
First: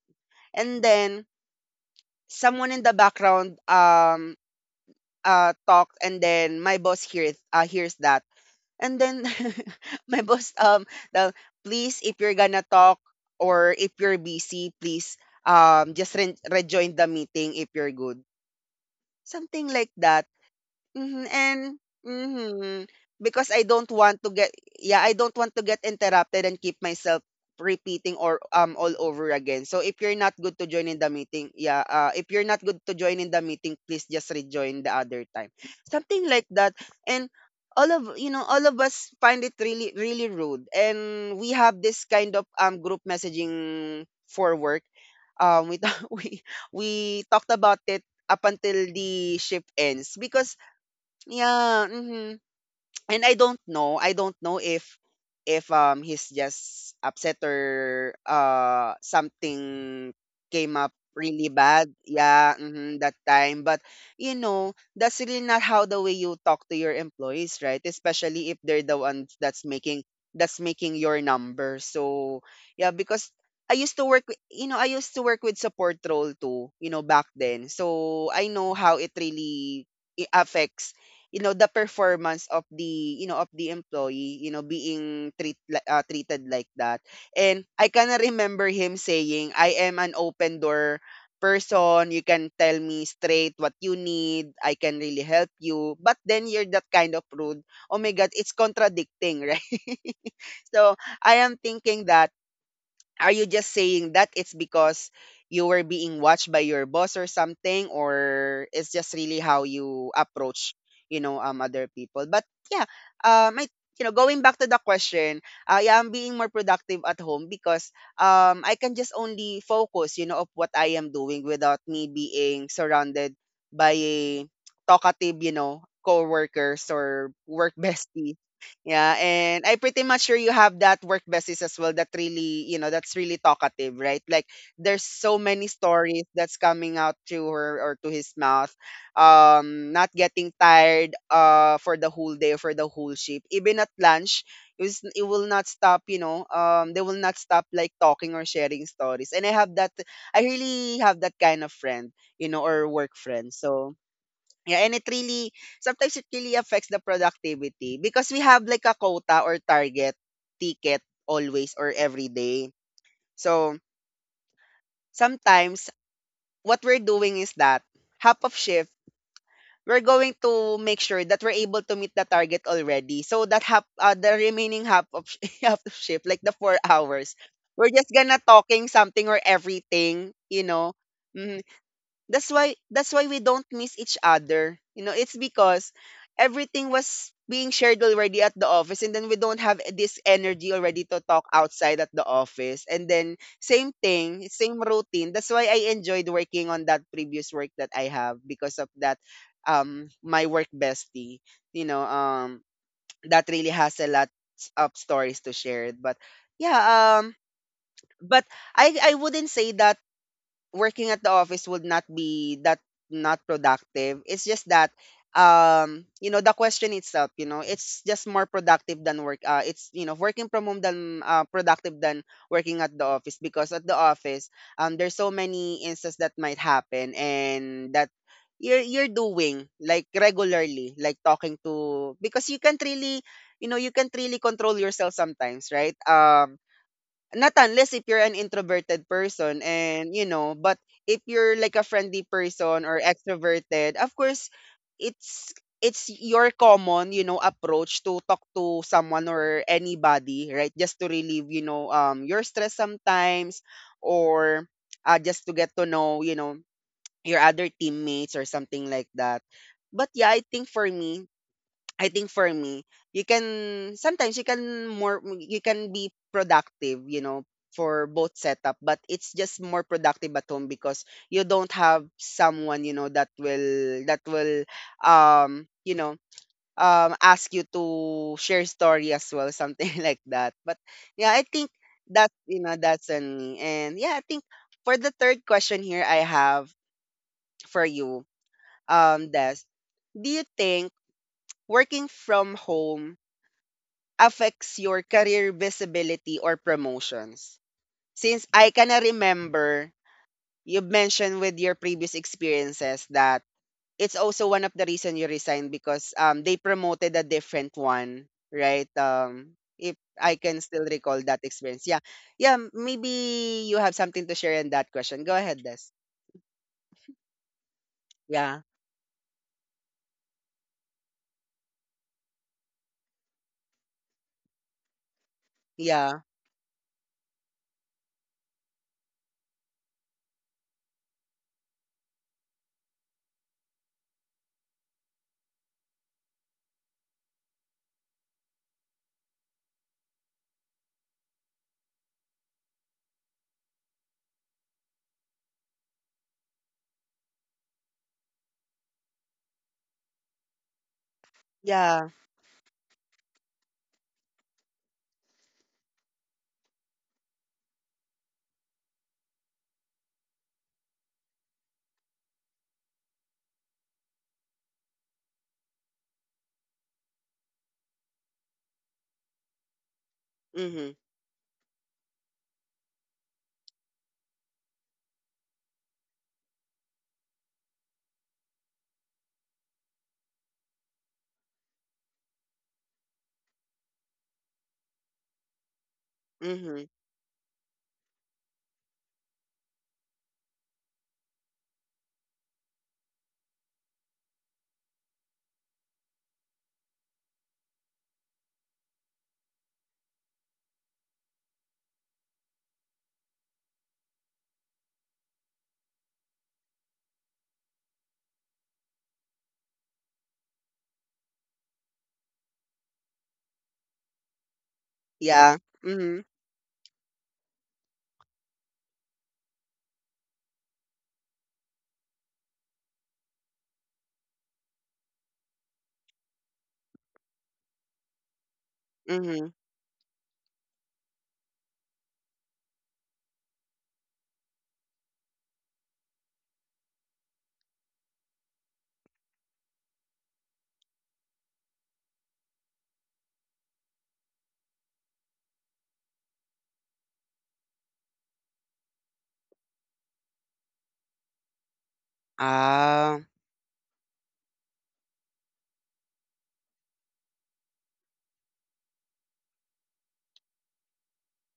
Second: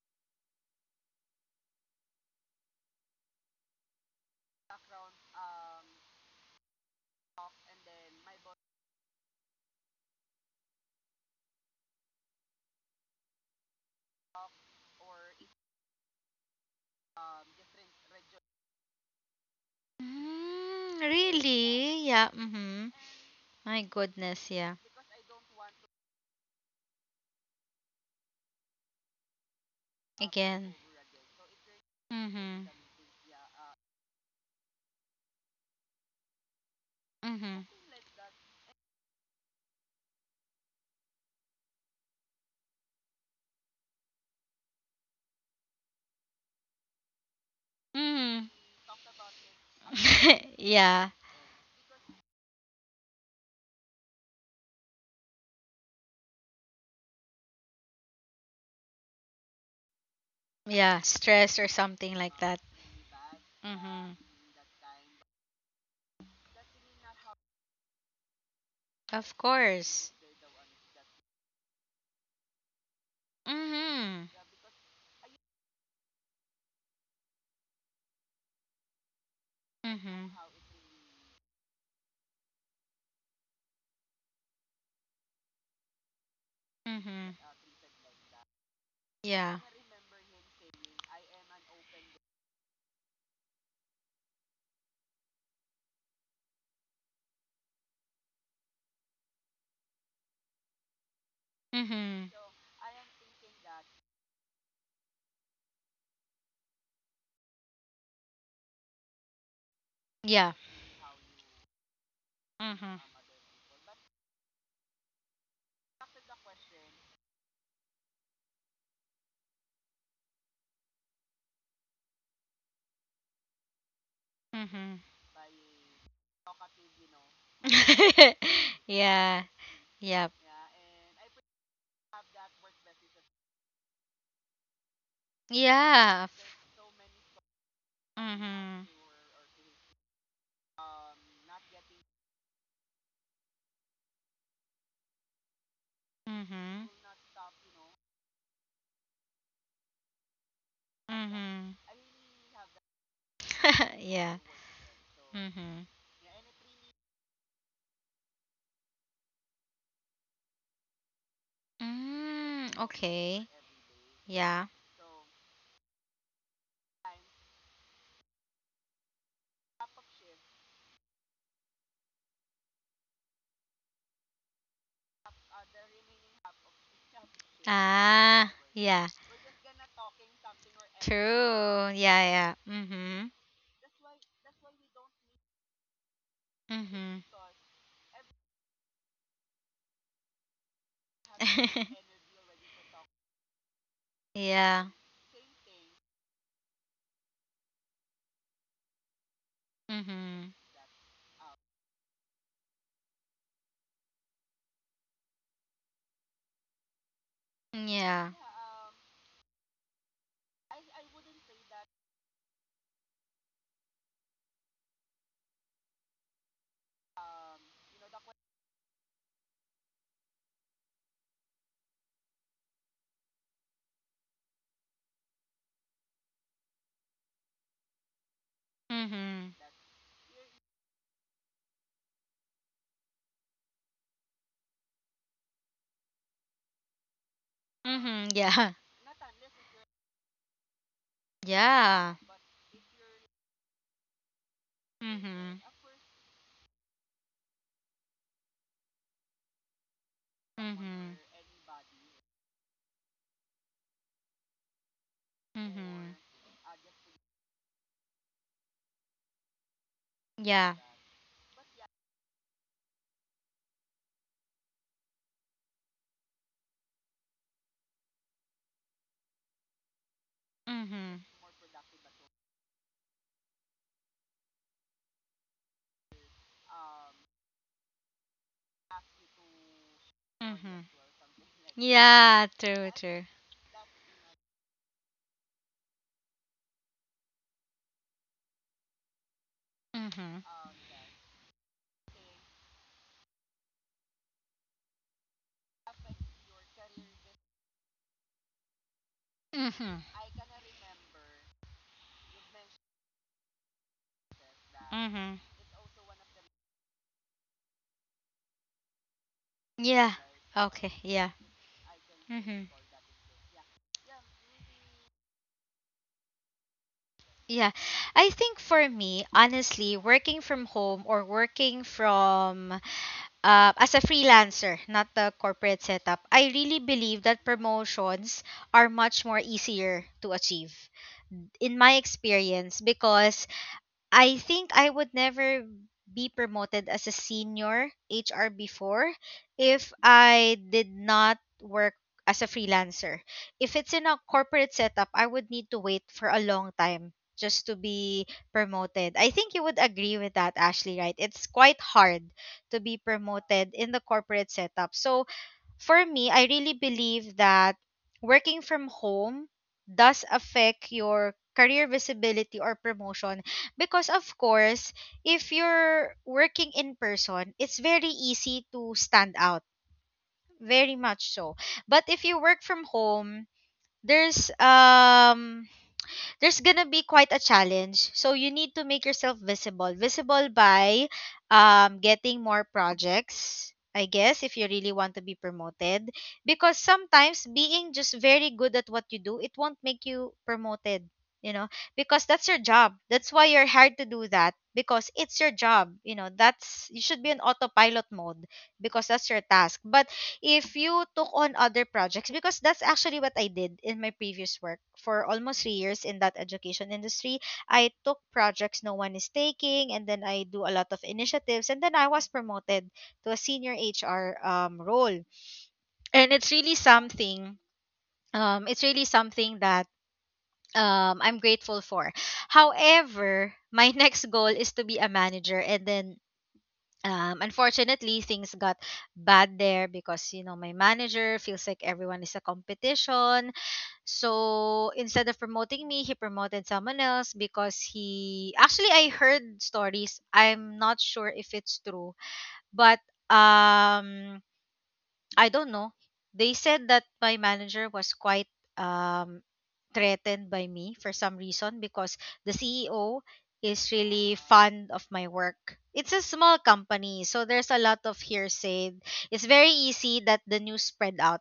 Speaker 1: And then someone in the background talked, and then my boss hears— hears that. And then my boss, the please, if you're gonna talk, or if you're busy, please, just rejoin the meeting if you're good. Something like that.
Speaker 2: Mm,
Speaker 1: Mhm.
Speaker 2: really? Yeah.
Speaker 1: Mhm,
Speaker 2: Mhm.
Speaker 1: because I
Speaker 2: My
Speaker 1: don't want to
Speaker 2: goodness,
Speaker 1: get—
Speaker 2: yeah.
Speaker 1: yeah, I don't want to get interrupted and keep myself repeating, or all over again. So if you're not good to
Speaker 2: Again.
Speaker 1: join in the meeting, yeah, if you're not
Speaker 2: Mhm.
Speaker 1: good to join in the meeting, please just rejoin the other time. Something like that. And
Speaker 2: Mhm.
Speaker 1: all of, you know, all of us find it really really rude. And we have this kind of group messaging for work. We we we talked about it up
Speaker 2: Mhm.
Speaker 1: until the shift ends. Because
Speaker 2: Yeah.
Speaker 1: yeah, mhm. And I don't know if— if he's just upset, or something came up
Speaker 2: Yeah,
Speaker 1: really
Speaker 2: stress or
Speaker 1: bad.
Speaker 2: something like
Speaker 1: Yeah,
Speaker 2: that.
Speaker 1: mhm, that time. But
Speaker 2: Mhm.
Speaker 1: you know, that's really not how the way you talk to your employees, right? Especially if they're the
Speaker 2: Of
Speaker 1: ones that's making—
Speaker 2: course.
Speaker 1: that's making your number. So yeah, because I used to
Speaker 2: Mhm.
Speaker 1: work with, you know, I used to work with support role too, you know, back then. So I know how it really
Speaker 2: Mhm.
Speaker 1: affects, you know, the performance of the, you know, of the employee, you know, being treat— treated like that.
Speaker 2: Mhm.
Speaker 1: And I kind of remember him saying,
Speaker 2: Yeah.
Speaker 1: I am an open door person, you can tell me straight what you need, I can really help you, but then you're that kind of rude. Oh my god, it's contradicting right? So I am thinking
Speaker 2: Mhm.
Speaker 1: that, are you just saying that it's because you were being watched by your boss or something, or it's just really how you
Speaker 2: Yeah.
Speaker 1: approach, you know, other people? But yeah,
Speaker 2: Mhm.
Speaker 1: um, I, going back to the question, I am being more productive at home because I can just only focus, of what I am doing without me being surrounded by a
Speaker 2: Mhm.
Speaker 1: talkative, coworkers or work bestie. Yeah,
Speaker 2: Yeah.
Speaker 1: and I pretty
Speaker 2: Yep.
Speaker 1: much sure you have that work besties as well that really, that's really talkative, right? Like there's so many
Speaker 2: Yeah.
Speaker 1: stories that's coming out to her or to his mouth.
Speaker 2: Mhm.
Speaker 1: Not getting tired for the whole day, for the whole shift. Even at lunch, it will not stop, you know.
Speaker 2: Mhm.
Speaker 1: Um, they will not stop like talking or sharing stories. And I have that I really have that kind
Speaker 2: Mhm.
Speaker 1: of friend, you know, or work friend. So
Speaker 2: Yeah.
Speaker 1: yeah, and it really
Speaker 2: Mhm.
Speaker 1: sometimes it really affects the productivity because we have like a quota or target ticket always or every
Speaker 2: Mm,
Speaker 1: day.
Speaker 2: okay.
Speaker 1: So
Speaker 2: Yeah.
Speaker 1: sometimes what we're doing is that half of shift we're going to make sure that we're able to meet the target already. So that half the remaining half of sh- half of shift like the 4 hours we're just gonna
Speaker 2: Ah.
Speaker 1: talking
Speaker 2: Yeah.
Speaker 1: something or everything, you know. Mm-hmm.
Speaker 2: True. Yeah. Yeah.
Speaker 1: That's why
Speaker 2: Mhm.
Speaker 1: we don't miss each other. You know, it's because everything
Speaker 2: Mhm.
Speaker 1: was being shared already at the office, and then we don't have this energy already to talk outside at the office. And then same thing, same
Speaker 2: Yeah.
Speaker 1: routine. That's why I enjoyed working on that previous work that I have because of that my
Speaker 2: Mhm.
Speaker 1: work bestie. You know, um, that really has a lot of stories to share. But yeah, um
Speaker 2: Yeah.
Speaker 1: but I wouldn't say that working at the office would not be that not productive. It's just that um, you know, the question itself, you know, it's just more productive than work it's, you know, working from home than productive than working at the office because at the office um, there's so many instances that might happen, and that you're
Speaker 2: Mhm.
Speaker 1: doing like regularly like talking to because you can't really, you know, you can't really control yourself sometimes, right? Um, not unless if you're
Speaker 2: Mhm.
Speaker 1: an
Speaker 2: Yeah.
Speaker 1: introverted person, and you know, but if you're like a
Speaker 2: Yeah.
Speaker 1: friendly person or extroverted, of course it's
Speaker 2: Mhm.
Speaker 1: it's your common, you know, approach to talk to someone or anybody, right? Just to
Speaker 2: Mhm.
Speaker 1: relieve, you know, um, your stress sometimes or just to get to
Speaker 2: Mhm.
Speaker 1: know, you know, your other teammates or something like that. But yeah, i think
Speaker 2: Yeah.
Speaker 1: for me I think for me, you can sometimes you can be productive, you know, for both setup, but it's just more productive at home because
Speaker 2: Mhm.
Speaker 1: you don't have someone, you know, that will you know, um, ask you to share story as well, something like that. But
Speaker 2: Mhm.
Speaker 1: yeah, I think that's,
Speaker 2: Yeah,
Speaker 1: you know,
Speaker 2: true,
Speaker 1: that's
Speaker 2: true.
Speaker 1: on me. And yeah, I think for the third question here I have for you, Des, do you
Speaker 2: Mhm.
Speaker 1: think working from home affects your career visibility or promotions? Since I can remember
Speaker 2: Mhm.
Speaker 1: you mentioned with your previous experiences that it's also one of the reason you
Speaker 2: Mhm.
Speaker 1: resigned because um, they promoted a different one, right? Um, if
Speaker 2: Yeah.
Speaker 1: I can still
Speaker 2: Okay,
Speaker 1: recall
Speaker 2: yeah.
Speaker 1: that experience. Yeah. Yeah,
Speaker 2: Mhm.
Speaker 1: maybe you have something to share in that question. Go ahead, Des.
Speaker 2: Yeah. I
Speaker 1: Yeah.
Speaker 2: think for me, honestly, working from home or working from as a freelancer, not the corporate
Speaker 1: Yeah.
Speaker 2: setup, I really believe that promotions are much more easier to achieve in my experience because I think I would never be promoted as a senior HR before if I did not work as a freelancer. If it's in a corporate setup, I would need to wait for a long time just to be promoted. I think you would agree with that, Ashley, right? It's quite hard
Speaker 1: Yeah.
Speaker 2: to be promoted in the corporate setup. So for me, I really believe that working from home does affect your career visibility or promotion because of course if you're working in person it's very easy to stand out, very
Speaker 1: Mhm.
Speaker 2: much so. But if you work from home, there's um there's gonna be quite a challenge. So you need to make yourself visible. Visible by getting more projects, I guess, if you really want to be promoted. Because
Speaker 1: Mhm.
Speaker 2: sometimes being just very good at what you do, it won't make you promoted. You know, because that's your job. That's why you're hired to do that because it's your job. You know, that's You should be in autopilot mode because that's your task. But if you took on other projects because that's actually what I did in my previous work for almost 3 years in that education industry, I took projects no one is taking and then I do a lot of initiatives and then I was promoted to a senior HR role.
Speaker 1: Yeah. Mhm.
Speaker 2: And it's really something that I'm grateful for. However, my next goal is to be a manager, and then unfortunately, things got
Speaker 1: Mhm.
Speaker 2: bad there because my manager feels like everyone is a competition. So instead of promoting me, he promoted someone else because he actually, I heard stories. I'm not sure if it's true, but um I don't know. They said that my manager was quite um, threatened by me for some reason because the
Speaker 1: Ah,
Speaker 2: CEO is really fond of my work. It's a small company, so there's a lot of hearsay. It's very easy that the news spread out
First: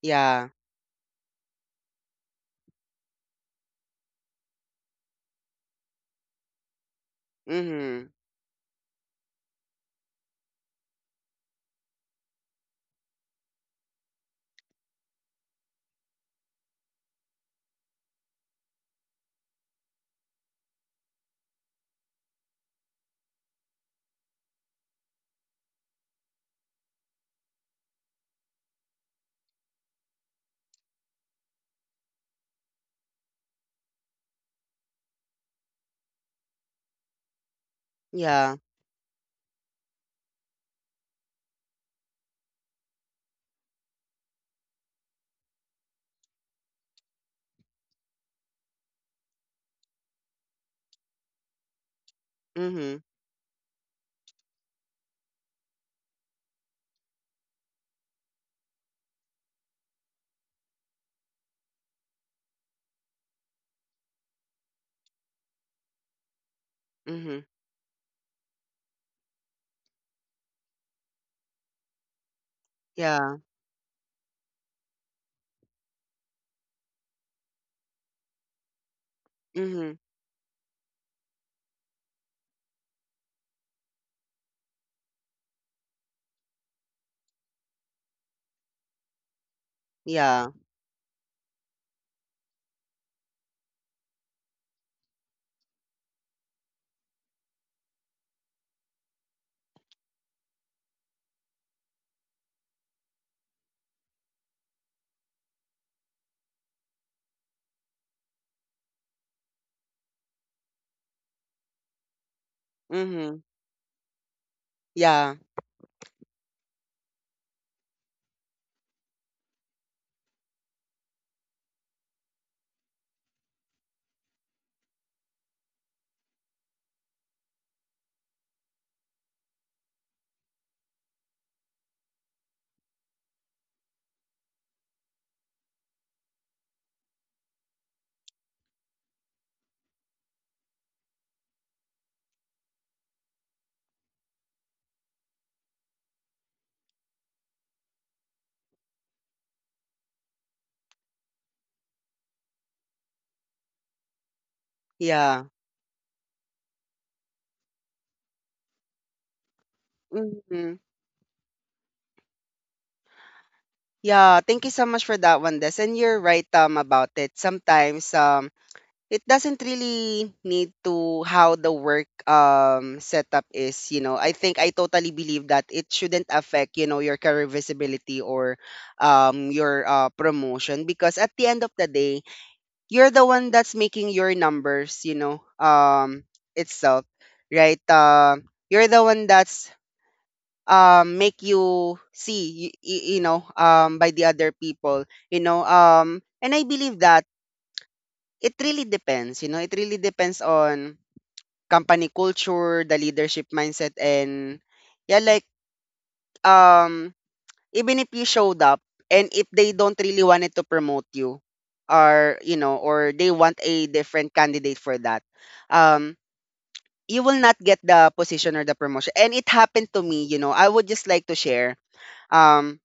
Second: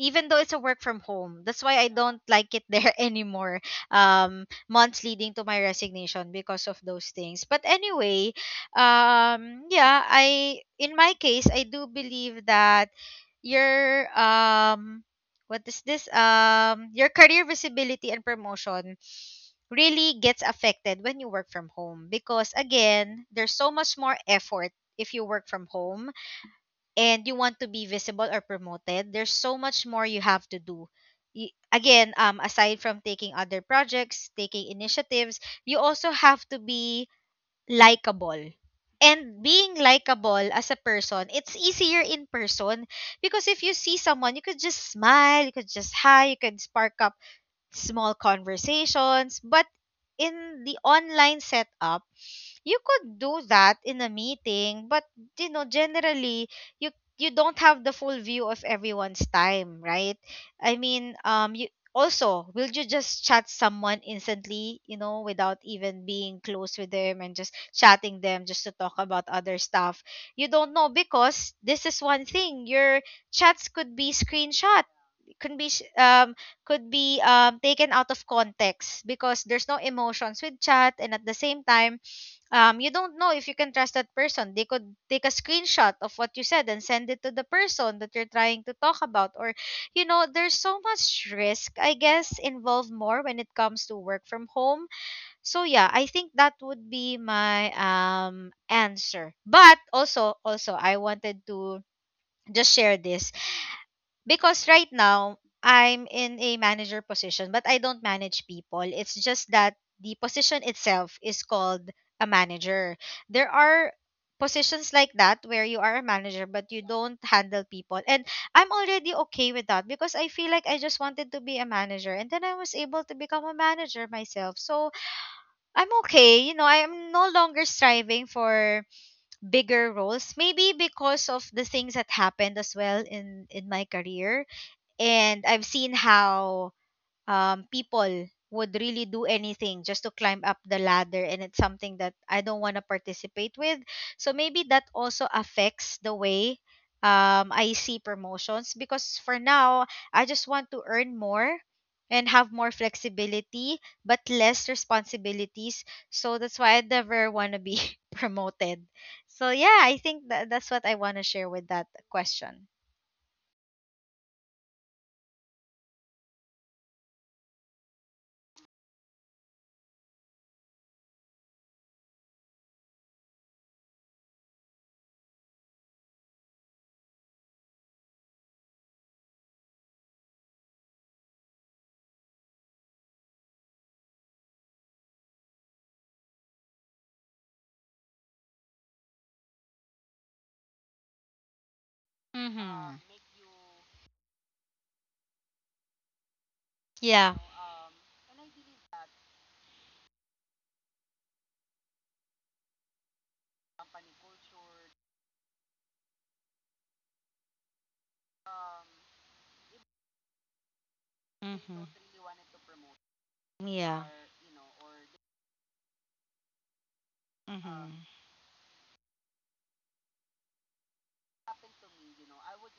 Speaker 2: even though
Speaker 1: yeah.
Speaker 2: it's a work from home. That's why I don't like it there anymore. Months leading to my resignation because of those things. But
Speaker 1: Mhm.
Speaker 2: anyway, yeah, I in my case, I do believe that your what is this? Your career visibility and promotion really gets affected when you work from home because again, there's so much more effort if you work from home and you want to be visible or promoted, there's so much more you have to do. Again, aside from taking other projects, taking initiatives, you also have to be
Speaker 1: Yeah.
Speaker 2: likable. And being likable as a person, it's easier in person because if you see someone, you could just smile, you could just hi, you could spark up small conversations. But in the online setup, you could
Speaker 1: Mhm.
Speaker 2: do that in a meeting, but generally, you you don't have the full view of everyone's time, right? I mean, you also, will you just chat someone instantly, without even being close with them and just
Speaker 1: Mhm.
Speaker 2: chatting them just to talk about other stuff? You don't know because this is one thing. Your chats
Speaker 1: Yeah.
Speaker 2: could be screenshots, can be sh- um could be taken out of context because there's no
Speaker 1: Mhm.
Speaker 2: emotions with chat, and at the same time, you don't know if you can trust that person. They could take a screenshot of what you said and send it to the person that you're trying to talk about. Or there's
Speaker 1: Yeah.
Speaker 2: so much risk, I guess, involved more when it comes to work from home. So yeah, I think that would be my answer. But also, I wanted to just share this because right now, I'm in a manager position, but I don't manage people. It's just that the position itself is called a manager.
Speaker 1: Mhm.
Speaker 2: There are positions like
Speaker 1: Yeah.
Speaker 2: that where you are a manager, but you don't handle people. And I'm already okay with that because I feel like I just wanted to be a manager. And then I was able to become a manager myself. So I'm okay. I am no longer striving for bigger roles. Maybe because of the things that happened as well in my career, and I've seen how people would really do anything just to climb up the ladder, and it's something that I don't want to participate with. So maybe that also affects the way I see promotions because for now, I just want to earn more and have more flexibility but less
Speaker 1: Yeah.
Speaker 2: responsibilities. So that's why I never want to be promoted. So yeah, I think
Speaker 1: Mhm.
Speaker 2: that's what I want to share with that question.
Speaker 1: Yeah. Thank you so much for that one, Des. And you're right, about it. Sometimes, it doesn't really need to how the work um, setup is. You know, I think I totally believe that it shouldn't affect, you know, your career visibility or um, your promotion because at the end of the day, you're the one that's making your numbers, you know, itself, right? You're the one that's um, make you see,
Speaker 2: Mm-hmm.
Speaker 1: you know, by the other people, you know, and I believe that
Speaker 2: Yeah.
Speaker 1: it really depends, you know, it really depends on company culture, the leadership mindset, and yeah, like um, even if you showed up, and if they don't really wanted to promote you,
Speaker 2: Mm-hmm.
Speaker 1: or you know, or they want a
Speaker 2: Yeah.
Speaker 1: different candidate for that um, you will not get
Speaker 2: Mm-hmm.
Speaker 1: the position or the promotion. And it happened to me, you know, I would just like to share um,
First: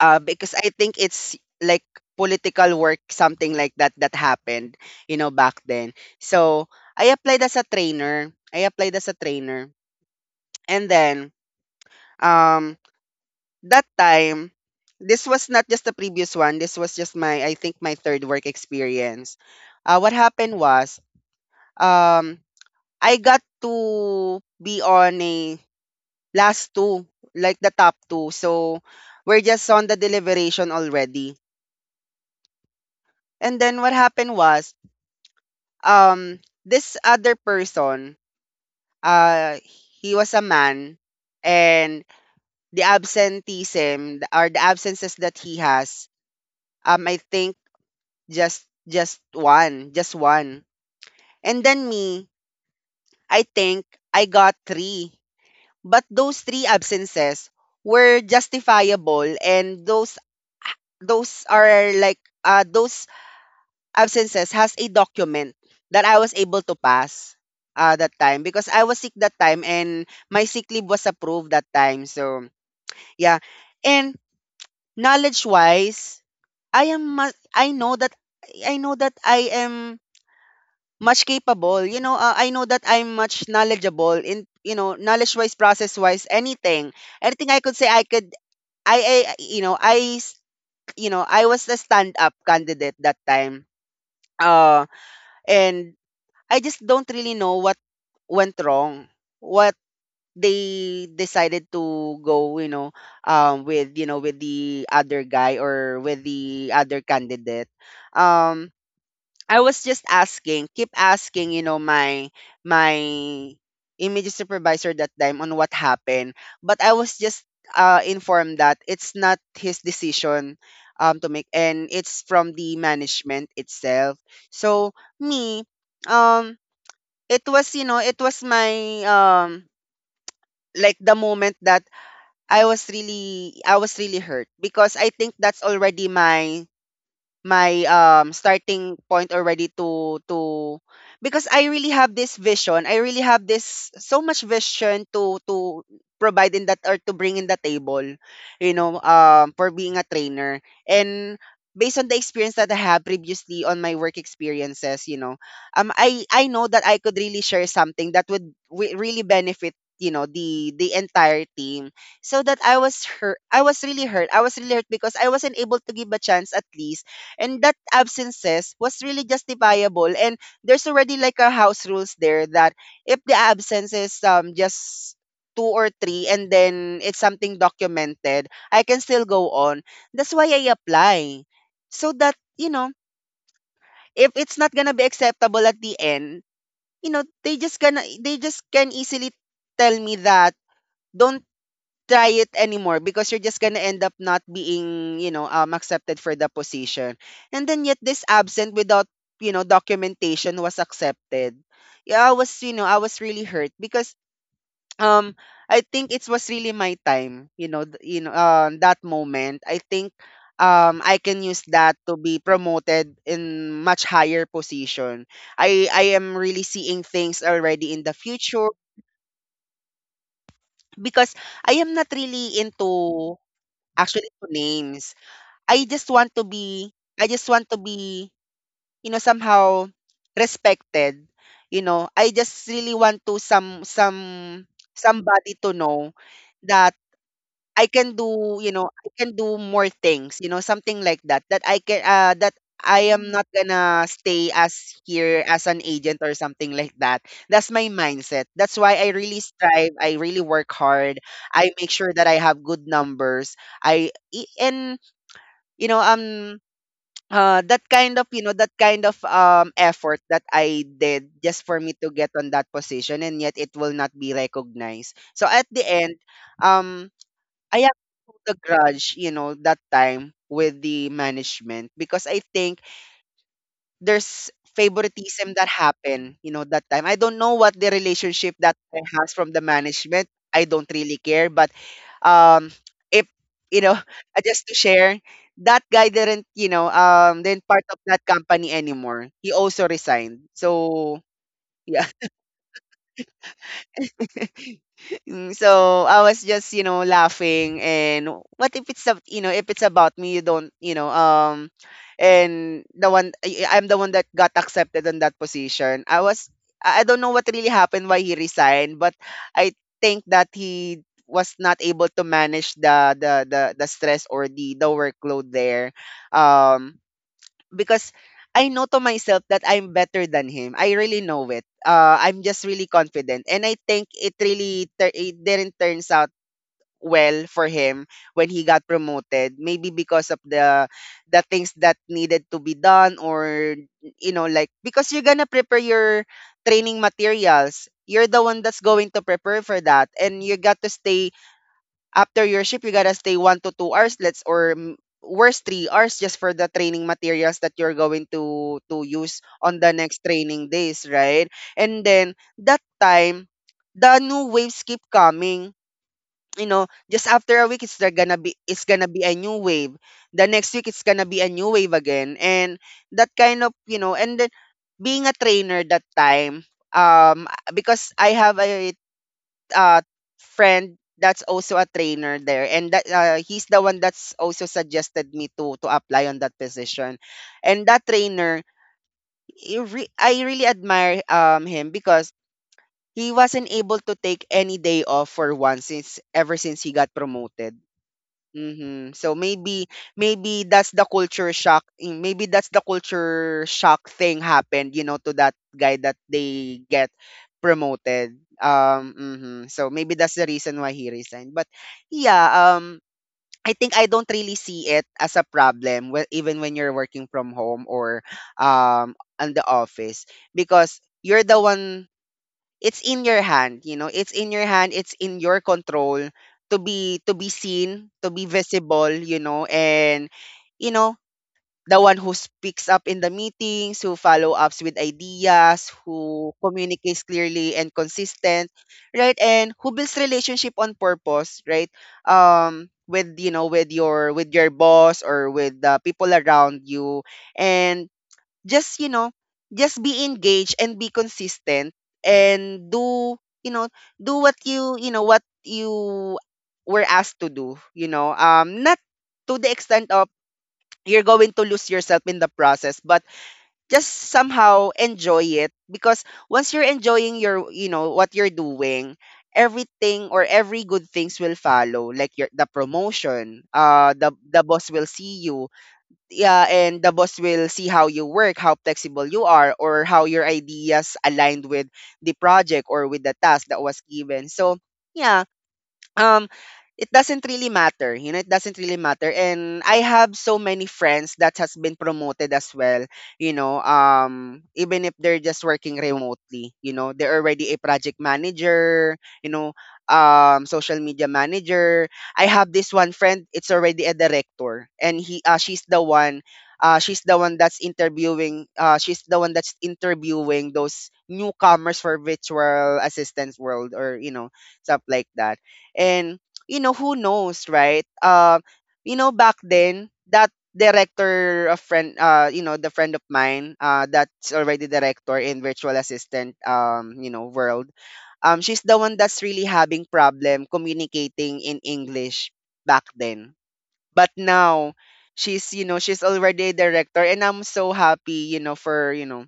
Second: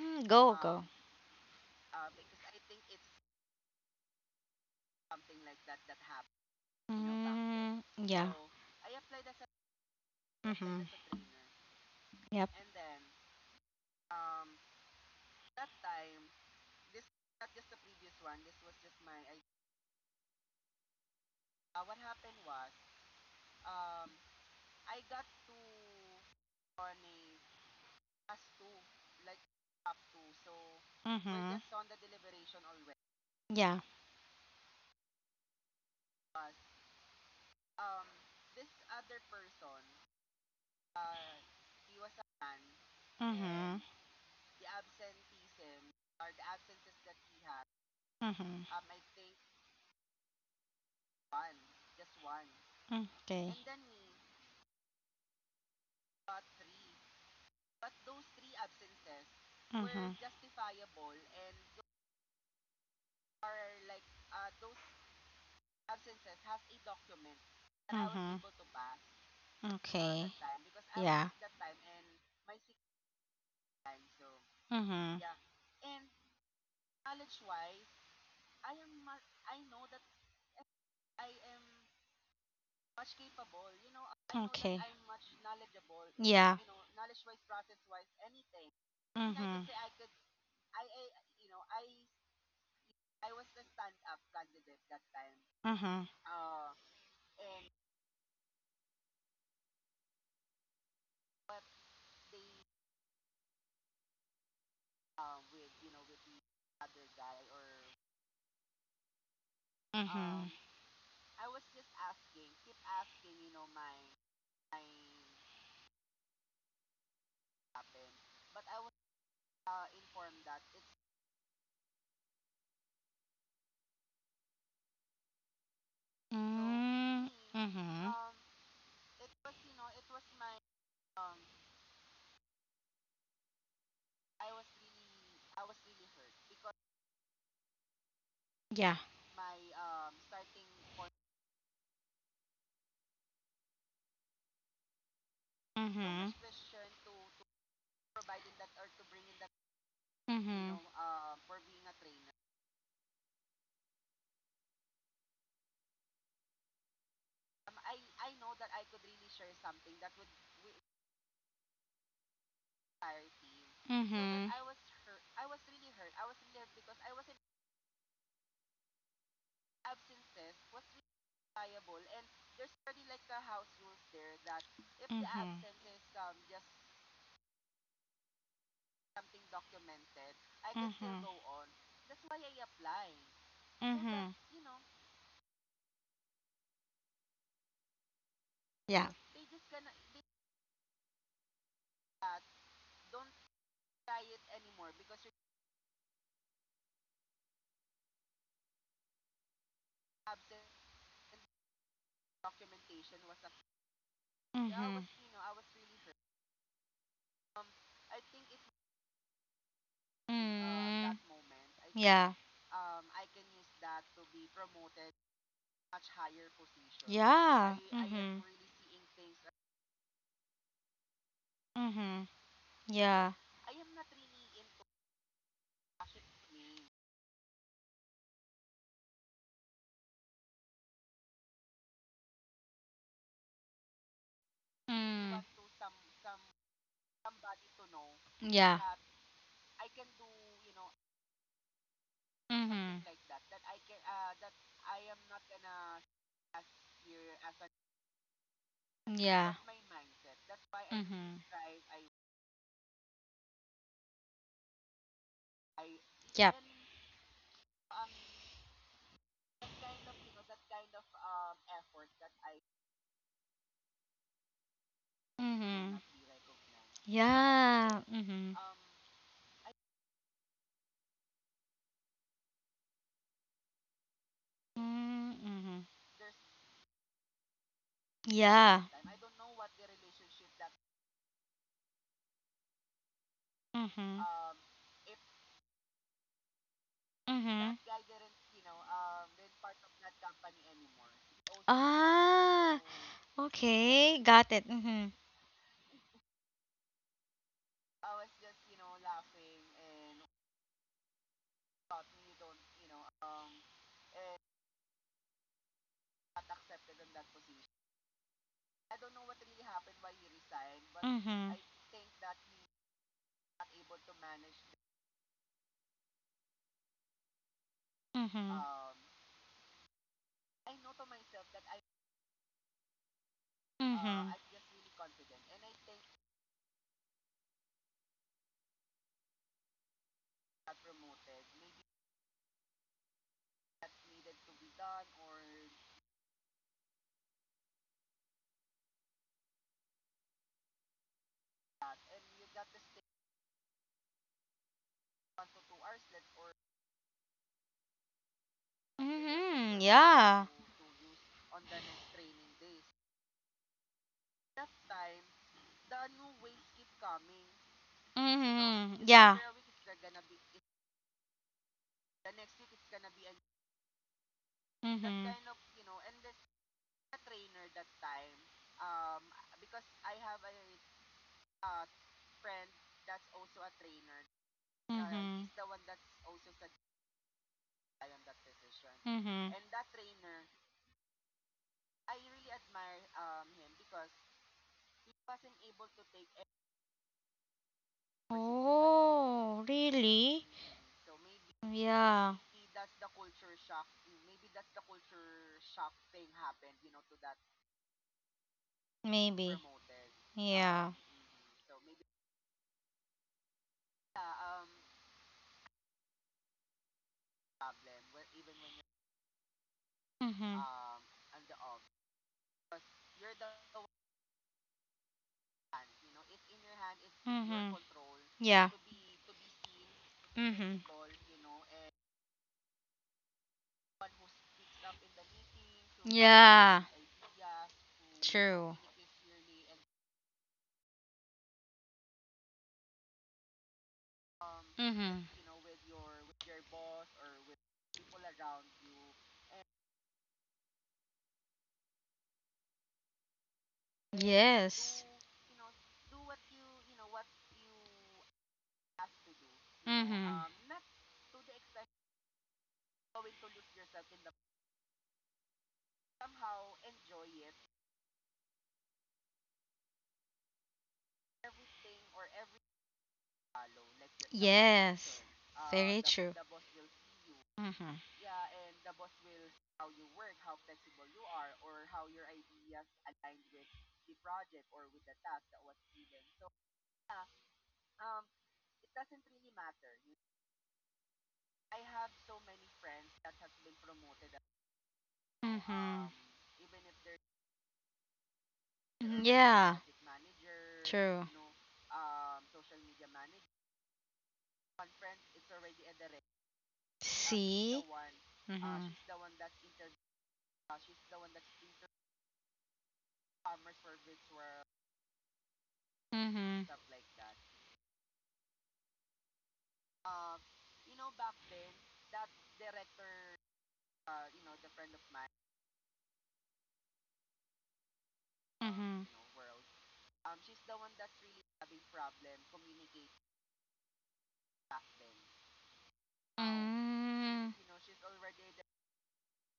Speaker 1: because
Speaker 2: go,
Speaker 1: I
Speaker 2: go.
Speaker 1: think it's like political work something like that that happened, you know, back then. So I applied as a
Speaker 2: Mm, yeah.
Speaker 1: trainer I applied as a trainer
Speaker 2: Mm-hmm.
Speaker 1: and then
Speaker 2: Yep.
Speaker 1: um, that time, this was not just the previous one. This was just my, I think, my third work experience. What happened was, um, I got to be on a last two, like the top two. So we're just on the deliberation already.
Speaker 2: Mm-hmm.
Speaker 1: And
Speaker 2: Yeah.
Speaker 1: then what happened was, this other person, uh, he was a man, and the
Speaker 2: Mm-hmm.
Speaker 1: absenteeism or the absences that he has, I think Just
Speaker 2: Mm-hmm.
Speaker 1: just one, just one. And then me, I
Speaker 2: Okay.
Speaker 1: think I got three. But those three absences were justifiable, and
Speaker 2: Mm-hmm.
Speaker 1: those are like those absences has a document that I was able to pass that
Speaker 2: Mm-hmm.
Speaker 1: time because I was sick that time and
Speaker 2: Okay.
Speaker 1: my sick leave was
Speaker 2: Yeah.
Speaker 1: approved that time. So yeah. And
Speaker 2: Mm-hmm.
Speaker 1: knowledge wise, I know that I know that I am much capable. You know, I know that I'm much knowledgeable in, you know, knowledge wise, process wise,
Speaker 2: Yeah.
Speaker 1: anything. Anything I could say, I could,
Speaker 2: And
Speaker 1: I,
Speaker 2: I.
Speaker 1: you know, you know, I was the stand up candidate that time. Uh,
Speaker 2: Mhm.
Speaker 1: and I just don't really know what went wrong, what they decided to go, you know, with, you know, with the other guy or with the other candidate. Um, I was just asking, keep asking, you know, my image supervisor that time on what happened. But I was just informed that it's not his decision to make, and it's from the management itself. So me,
Speaker 2: So.
Speaker 1: um,
Speaker 2: Mm.
Speaker 1: it was, you know,
Speaker 2: Mhm.
Speaker 1: it was my um, like the moment that I was really hurt because I think that's already my um,
Speaker 2: Yeah.
Speaker 1: starting point already to because I really have this vision. I really have this so much vision to
Speaker 2: So
Speaker 1: to provide
Speaker 2: much
Speaker 1: in that or to bring in the table, you know, um, for being a
Speaker 2: you.
Speaker 1: trainer.
Speaker 2: Mhm.
Speaker 1: And based on the experience that I had previously on my work experiences, you know, um, I know that I could really share something that would really benefit, you know, the entire team. So that i was hurt i was
Speaker 2: So
Speaker 1: really hurt i
Speaker 2: when.
Speaker 1: was really hurt because I wasn't able to give a chance at least. And that absences was really justifiable, and there's already like a house rules there that if the absence is um, just
Speaker 2: If.
Speaker 1: two or three, and then it's something documented, I can still go on. That's why I
Speaker 2: So
Speaker 1: apply so that you know,
Speaker 2: that.
Speaker 1: if it's not gonna be acceptable at the end, you know, they just gonna, they just can
Speaker 2: Yeah. Yeah,
Speaker 1: easily tell me that don't try it anymore because you're just gonna end up not being, you know, accepted for the position. And then yet this absent without, you know, documentation was accepted. Yeah, I was, you know, I was really hurt because um, I think it was really my time, you know, you know, um, that moment. I think
Speaker 2: uh,
Speaker 1: um,
Speaker 2: Mm.
Speaker 1: I can use that to
Speaker 2: Yeah.
Speaker 1: be promoted in much higher position. I am really seeing things
Speaker 2: Yeah.
Speaker 1: already in the future
Speaker 2: Are.
Speaker 1: because I am not
Speaker 2: Mhm.
Speaker 1: really
Speaker 2: Yeah.
Speaker 1: into actually to names. I just want to be I just want to be, you know, somehow respected. You know, I just really want to some
Speaker 2: Mm.
Speaker 1: somebody to know that I can do, you
Speaker 2: Yeah.
Speaker 1: know, I can do more things, you know, something like that. That I can that
Speaker 2: Mhm.
Speaker 1: I am not gonna stay as here as an agent or something like that. That's my mindset. That's why I really strive. I really work hard.
Speaker 2: Mhm.
Speaker 1: I make sure that I have good numbers. And you know
Speaker 2: Yep.
Speaker 1: um, that kind of, you know, that kind of um, effort that I did just for me to get on that position, and yet it will not be recognized. So at the
Speaker 2: Mhm.
Speaker 1: end um,
Speaker 2: Yeah.
Speaker 1: I have
Speaker 2: So.
Speaker 1: to hold
Speaker 2: Mhm.
Speaker 1: a grudge, you know, that time with the management because I think there's
Speaker 2: Mm.
Speaker 1: favoritism that
Speaker 2: Mhm.
Speaker 1: happened, you know, that time. I don't know what the relationship
Speaker 2: Yeah.
Speaker 1: that I has from the management. I don't really care, but um, if you know,
Speaker 2: Mhm.
Speaker 1: just to share, that guy didn't, you know,
Speaker 2: That.
Speaker 1: um, didn't
Speaker 2: Mhm.
Speaker 1: part of that company anymore. He also resigned. So
Speaker 2: He.
Speaker 1: yeah.
Speaker 2: Ah. So. Okay. Got it. Mhm.
Speaker 1: So I was just, laughing and what if it's ab- you know, if it's about me, you don't, you know. And the one I'm the one that got accepted in that position. I was I don't know what really happened why he resigned, but I think that he
Speaker 2: Mm-hmm.
Speaker 1: was not able to manage the stress or the workload there. Um because
Speaker 2: Mm-hmm.
Speaker 1: I know to myself that I'm better than him. I really know it. I'm just really confident, and I think it really tur- it didn't turns out well for him when he got promoted. Maybe because of the things that needed to be done, or you know, like because you're gonna prepare your training materials. You're the one that's going to prepare for that, and you got to stay after your shift, you gotta stay 1 to 2 hours, worst 3 hours just for the training materials that you're going to use
Speaker 2: There is a.
Speaker 1: on the next training days, right? And then that time the new waves keep coming, you know, just after a week it's
Speaker 2: Mm-hmm.
Speaker 1: gonna be
Speaker 2: Because
Speaker 1: a new wave, the
Speaker 2: that.
Speaker 1: next week it's gonna be a new wave again, and that kind of, you know. And then being a trainer that time, um because I have a uh friend that's also a trainer there, and that he's the one that's also suggested me
Speaker 2: uh,
Speaker 1: to apply on that position. And that trainer,
Speaker 2: Mm-hmm.
Speaker 1: I really admire him because he wasn't able to take any day off for once since ever since he got promoted.
Speaker 2: Was his
Speaker 1: Mhm. So
Speaker 2: mentor. Oh,
Speaker 1: maybe
Speaker 2: really?
Speaker 1: maybe that's the culture shock.
Speaker 2: Yeah.
Speaker 1: Maybe that's the culture shock thing happened, you know, to that guy that they get promoted.
Speaker 2: Maybe.
Speaker 1: Mhm. So maybe that's the reason
Speaker 2: Um,
Speaker 1: why he resigned. But yeah, I think I don't really see it as a problem even when you're working from home or on the office,
Speaker 2: Mm-hmm.
Speaker 1: because you're the one, it's in your hand, you know, it's in your hand, it's in your control to be
Speaker 2: Your.
Speaker 1: seen, to be
Speaker 2: Yeah.
Speaker 1: visible, you know.
Speaker 2: Could
Speaker 1: And
Speaker 2: be. Mm-hmm.
Speaker 1: you
Speaker 2: Reduced
Speaker 1: know, the one who speaks up in the meetings, who follow ups with ideas,
Speaker 2: to balance.
Speaker 1: who
Speaker 2: Yeah.
Speaker 1: communicates clearly and
Speaker 2: And. True.
Speaker 1: consistent, right, and who builds relationship on purpose, right, with you know with your
Speaker 2: Meaning. Mm-hmm.
Speaker 1: boss
Speaker 2: And.
Speaker 1: or with the people around you. And just you know just be engaged and be consistent and do you know
Speaker 2: Do.
Speaker 1: do what
Speaker 2: Yes.
Speaker 1: you know what you were asked to do, you know, not to the extent of
Speaker 2: Mm-hmm.
Speaker 1: you're going to lose yourself in the process, but just somehow enjoy it, because once you're enjoying your you know what you're doing, everything or every good things will follow, like your the promotion, the boss will
Speaker 2: Yes.
Speaker 1: see you.
Speaker 2: Very true.
Speaker 1: Yeah, and the boss will
Speaker 2: Mm-hmm.
Speaker 1: see how you work, how flexible you are, or how your ideas aligned with the project or with the task that was given. So, yeah, um it doesn't really matter, you know, it doesn't really matter. And I have so many friends that has been promoted as well, you know, even if they're just
Speaker 2: Mm-hmm.
Speaker 1: working remotely, you know, they're already a project
Speaker 2: Mhm,
Speaker 1: manager, you
Speaker 2: yeah.
Speaker 1: know, social
Speaker 2: True.
Speaker 1: media manager. I have this one friend it's already a director, and he she's the one, she's the one
Speaker 2: See?
Speaker 1: that's interviewing,
Speaker 2: Mm-hmm.
Speaker 1: she's the one that's interviewing those newcomers for virtual assistance world, or you know stuff like that. And
Speaker 2: Mm-hmm.
Speaker 1: you know, who knows, right? You know, back then that director a friend you know the friend of mine, that's already director in virtual assistant, you know, world, she's
Speaker 2: Mm-hmm.
Speaker 1: the one that's really having problem communicating in English back then. But now she's you know she's already a director,
Speaker 2: Mm.
Speaker 1: and I'm so happy you know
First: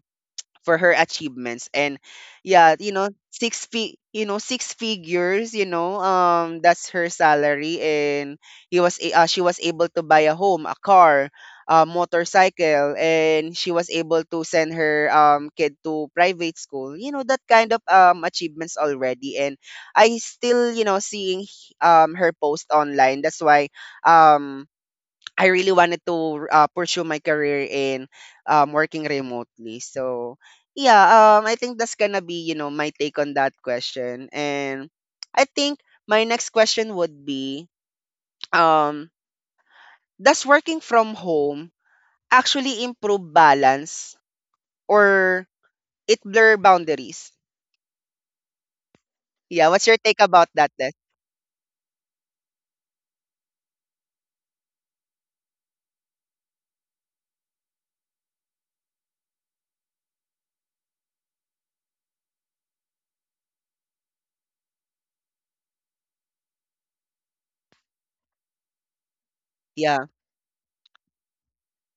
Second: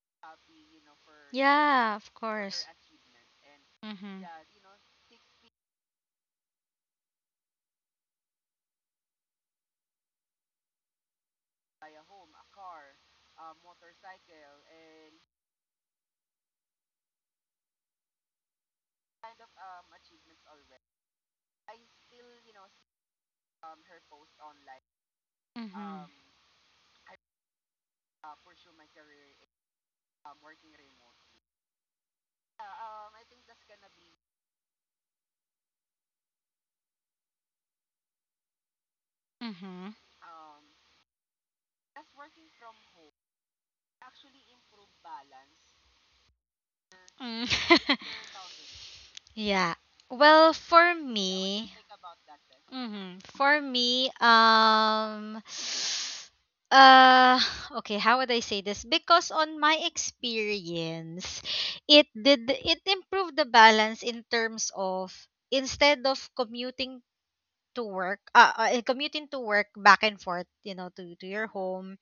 Speaker 1: for her achievements.
Speaker 2: Yeah,
Speaker 1: And
Speaker 2: of course.
Speaker 1: yeah, you know,
Speaker 2: Mm-hmm.
Speaker 1: you know, six figures, you know, that's her salary. And she was able to buy a home, a car, a motorcycle, and she was able to send her kid to private school, you know, that kind of achievements already. And I still you know seeing her post online, that's why um I really
Speaker 2: Mm-hmm.
Speaker 1: wanted to pursue my career in working remotely. So yeah, I think that's gonna be you know my take on that question. And I think my next question would be, um,
Speaker 2: Mm-hmm.
Speaker 1: does working from home actually improve balance or it blur boundaries?
Speaker 2: Mm.
Speaker 1: Yeah,
Speaker 2: Yeah.
Speaker 1: what's your take about
Speaker 2: Well,
Speaker 1: that, Des?
Speaker 2: for me, for me, uh, okay, how would I say this? Because on my experience, it improved the balance in terms of, instead of commuting to work back
Speaker 1: Yeah.
Speaker 2: and forth, to your home,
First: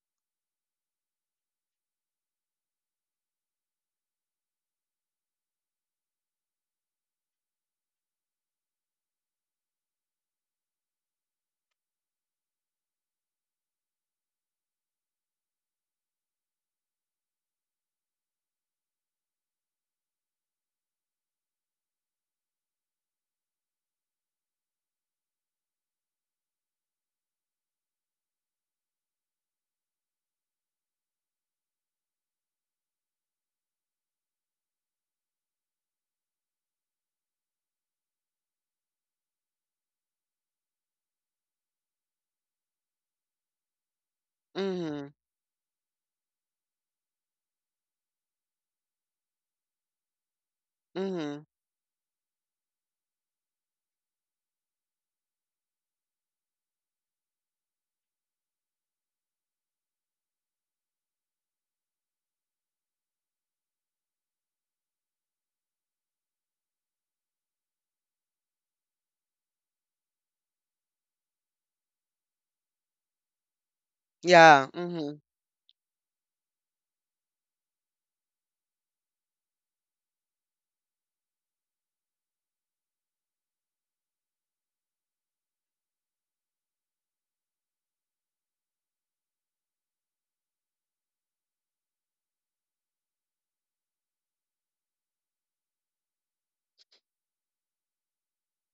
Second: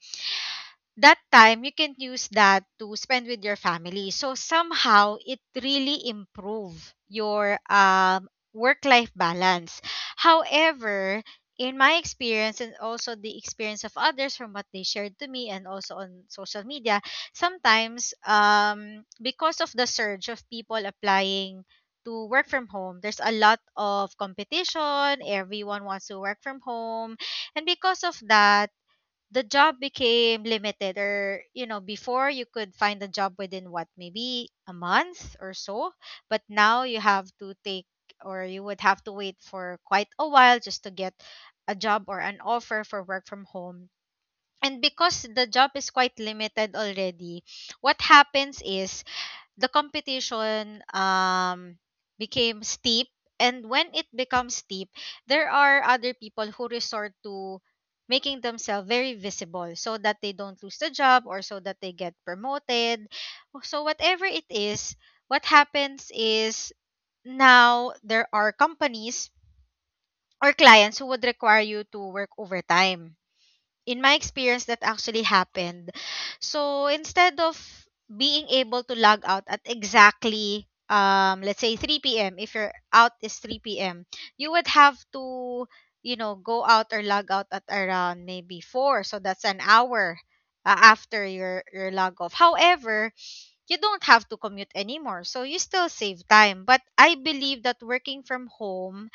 Speaker 2: that time you can use that to spend with your family, so somehow it really improve your work life balance. However, in my experience and also the experience of others from what they shared to me and also on social media, sometimes, because of the surge of people applying to work from home, there's a lot of competition. Everyone wants to work from home, and because of that, the job became limited. Or before, you could find a job within what, maybe a month or so, but now you have to take or you would have to wait for quite a while just to get a job or an offer for work from home. And because
Speaker 1: Mhm.
Speaker 2: the job is quite limited already, what happens is the competition,
Speaker 1: Mhm.
Speaker 2: became steep. And when it becomes steep, there are other people who resort to making themselves very visible so that they don't lose the job or so that they get promoted. So whatever it is, what happens is, now there are companies or clients who would require you to work overtime. In my experience, that
Speaker 1: Yeah.
Speaker 2: actually
Speaker 1: Mhm.
Speaker 2: happened. So instead of being able to log out at exactly, let's say, 3 p.m., if your out is 3 p.m., you would have to, go out or log out at around maybe 4, so that's an hour after your log off. However, you don't have to commute anymore, so you still save time. But I believe that working from home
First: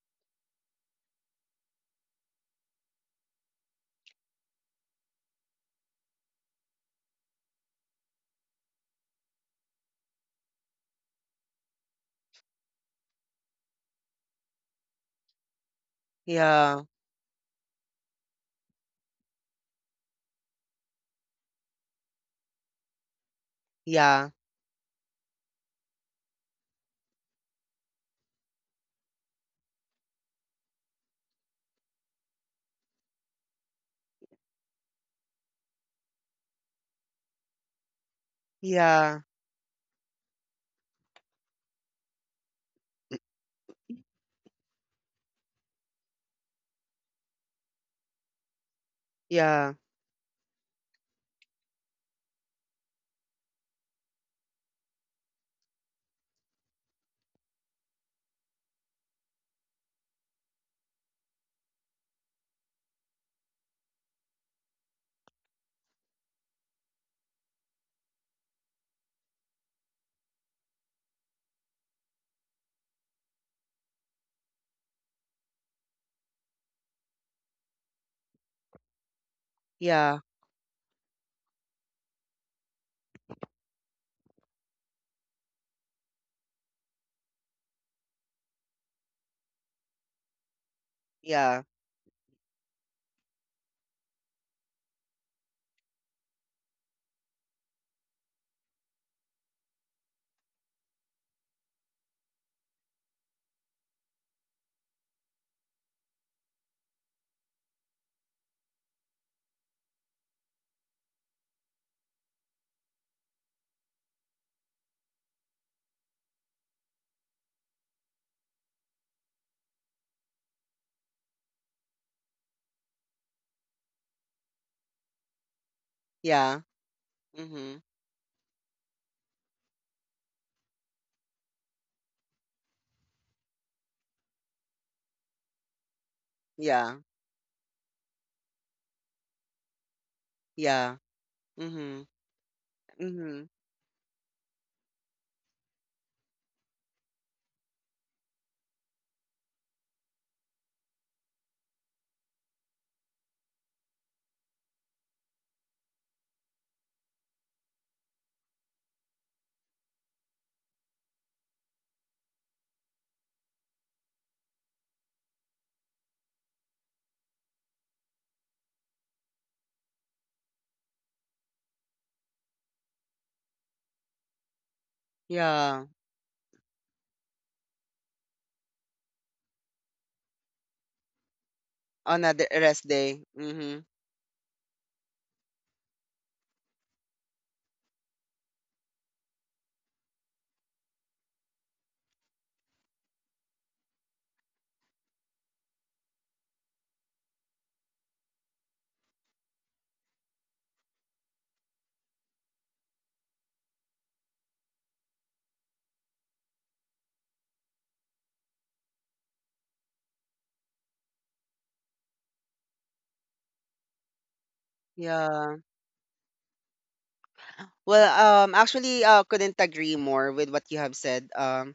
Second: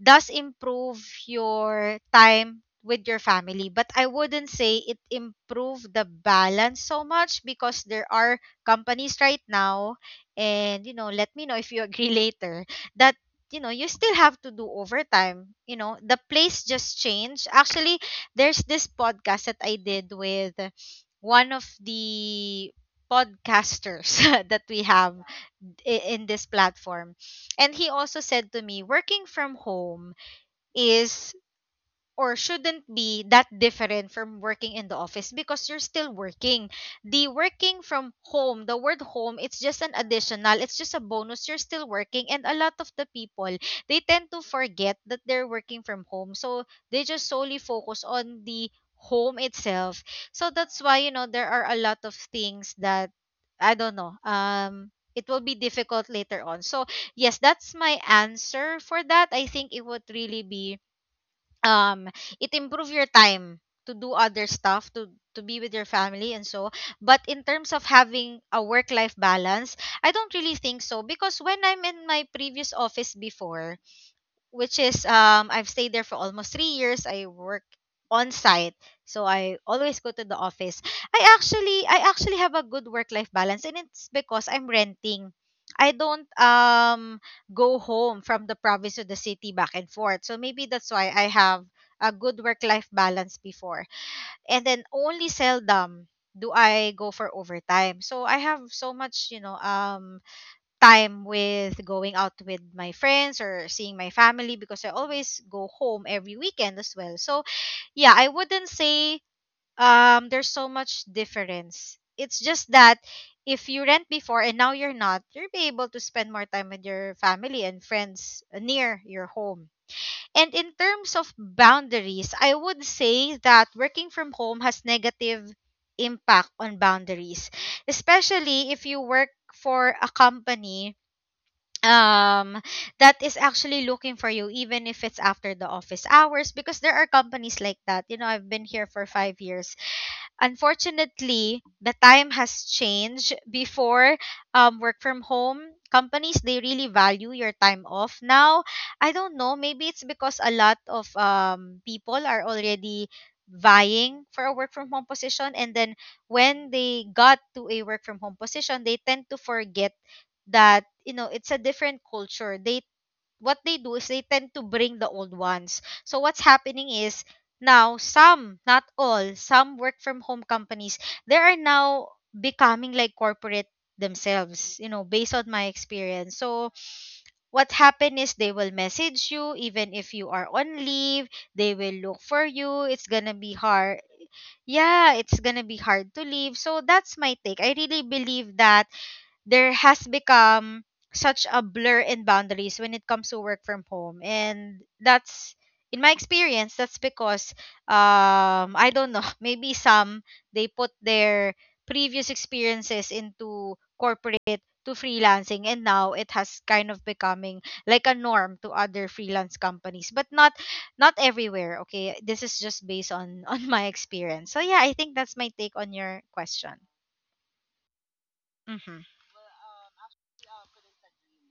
Speaker 2: does improve your time with your family, but I wouldn't say it improved the balance so much because there are companies right now, and let me know if you agree later, that you still have to do overtime. The
Speaker 1: Yeah.
Speaker 2: place just changed actually. There's this podcast that I did with one of the
Speaker 1: Yeah.
Speaker 2: podcasters that we have in this platform, and he also said to me, working from home is or shouldn't be that different from working in the office because you're still working. The working from
Speaker 1: Yeah.
Speaker 2: home, the word home, it's just an additional, it's just a bonus. You're still working. And a lot of the people, they tend to forget that they're working from home. So they just solely focus on the
Speaker 1: Yeah.
Speaker 2: home itself. So that's why, there are a lot of things that, I don't know, it will be difficult later on. So yes, that's my answer for that. I think it would really be, um it improve your time to do other stuff, to be with your family and so, but in terms of having a work life balance, I don't really think so because when I'm in my previous office before, which is, I've stayed there for almost 3 years. I work on site, so I
Speaker 1: Yeah.
Speaker 2: always go to the office. I actually have a good work life balance, and it's because I'm renting. I don't go home from the province to the city back and forth. So maybe that's why I
Speaker 1: Yeah.
Speaker 2: have a good work life balance before. And then only seldom do I go for overtime. So I have so much, time with going out with my friends or seeing my family because I always go home every weekend as well. So yeah, I wouldn't say there's so much difference. It's just that if you rent before and now you're not, you'll be able to spend more time with your family and friends near your home. And in terms of boundaries, I would say that working from home has negative
Speaker 1: Yeah.
Speaker 2: impact on boundaries,
Speaker 1: Mhm.
Speaker 2: especially if you work for a company um that is actually looking for you even if it's after the office hours because there
Speaker 1: Yeah.
Speaker 2: are companies like that. I've been here for 5 years.
Speaker 1: Yeah.
Speaker 2: Unfortunately, the
Speaker 1: Mhm.
Speaker 2: time has changed.
Speaker 1: Mhm.
Speaker 2: Before work from home, companies they really value your time off. Now, I don't know. Maybe it's because a lot of people are already vying for a work from home position, and then when they got to a work from home position, they tend to forget that you know it's a different culture they what they do is they tend to bring the old ones. So what's happening is now some, not all, some work from home companies, they are now becoming like corporate themselves, you know, based on my
Speaker 1: Yeah.
Speaker 2: experience. So what happened is they will message you even if you are on leave, they will
Speaker 1: On a
Speaker 2: look for
Speaker 1: rest
Speaker 2: you.
Speaker 1: day.
Speaker 2: It's going to be
Speaker 1: Mhm.
Speaker 2: hard. Yeah, it's going to be hard to leave. So that's my take. I really believe that there has become such a blur in boundaries when it comes to work from home, and that's in my experience that's because I don't know. Maybe some, they put their previous experiences into corporate to freelancing, and now it has kind of becoming like a norm to other freelance companies, but not not everywhere. Okay, this is just based on on my experience. So yeah, I think that's
Speaker 1: Yeah.
Speaker 2: my take on your question.
Speaker 1: Well, actually
Speaker 2: Mhm.
Speaker 1: couldn't agree more with what you have said.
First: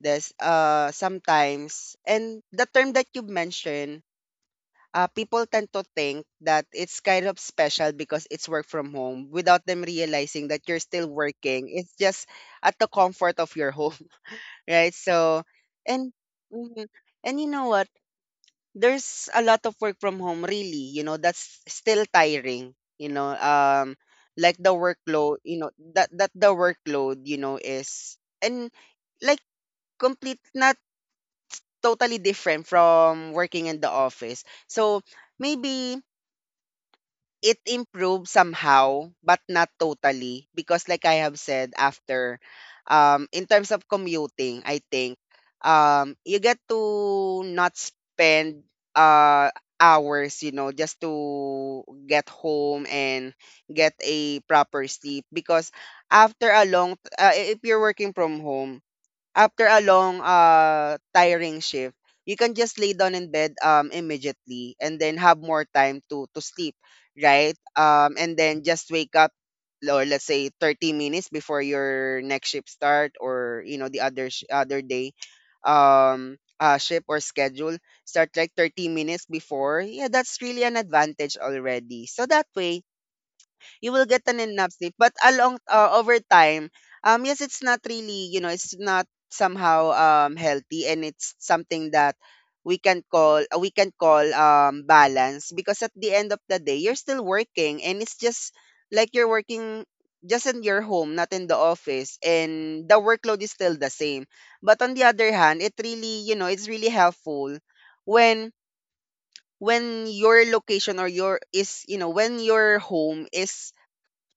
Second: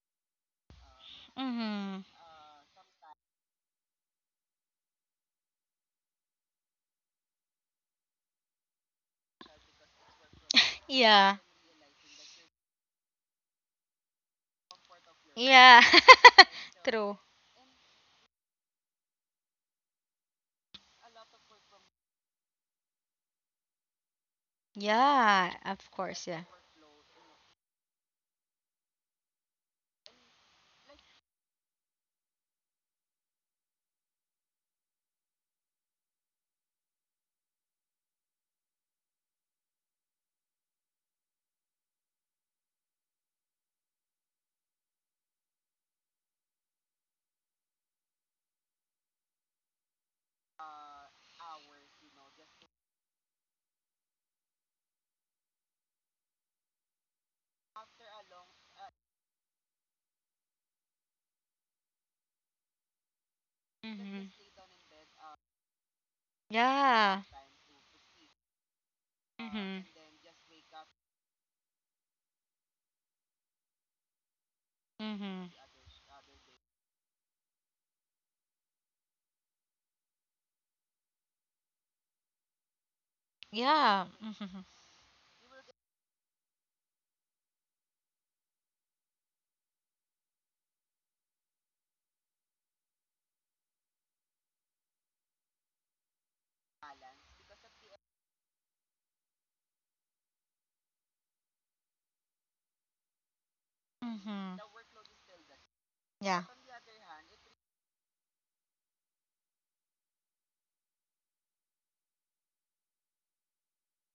Speaker 1: This sometimes
Speaker 2: Mhm.
Speaker 1: and the term that you mentioned, people tend to think that it's kind of special because it's work from home without them realizing that you're still
Speaker 2: Yeah.
Speaker 1: working. It's just at the comfort of your home, right? So,
Speaker 2: Yeah.
Speaker 1: and mhm,
Speaker 2: True.
Speaker 1: and you know what? There's a lot of work from home really, you know, that's still tiring, you know, like the workload, you
Speaker 2: Yeah,
Speaker 1: know,
Speaker 2: of
Speaker 1: that that
Speaker 2: course,
Speaker 1: the
Speaker 2: yeah.
Speaker 1: workload, you know, is and like complete not totally different from working in the office. So maybe it improved somehow, but not totally. Because like I have said after, in terms of commuting, I think you get to not spend uh, hours, you know, just to get home and get a proper sleep. Because after a long, if you're working from home, after a long, tiring shift, you can just lay down in bed,
Speaker 2: Mm-hmm.
Speaker 1: immediately, and then have more time to sleep,
Speaker 2: Yeah.
Speaker 1: right? And then just wake up
Speaker 2: Mm-hmm.
Speaker 1: or let's say 30 minutes before your next shift start, or you know the other day
Speaker 2: Mm-hmm.
Speaker 1: shift or schedule start like 30 minutes before, yeah, that's really an advantage already, so that way you will get
Speaker 2: Yeah.
Speaker 1: an enough
Speaker 2: Mm-hmm.
Speaker 1: sleep. But along over time, yes, it's not really you know it's not somehow healthy, and it's something that we can call balance, because at the end of the day, you're still working, and it's just like you're working just in your home, not in the office, and the workload is still the same. But on
Speaker 2: Mm-hmm.
Speaker 1: the other hand, it really you know
Speaker 2: Yeah.
Speaker 1: it's really helpful when your location or you know when your home is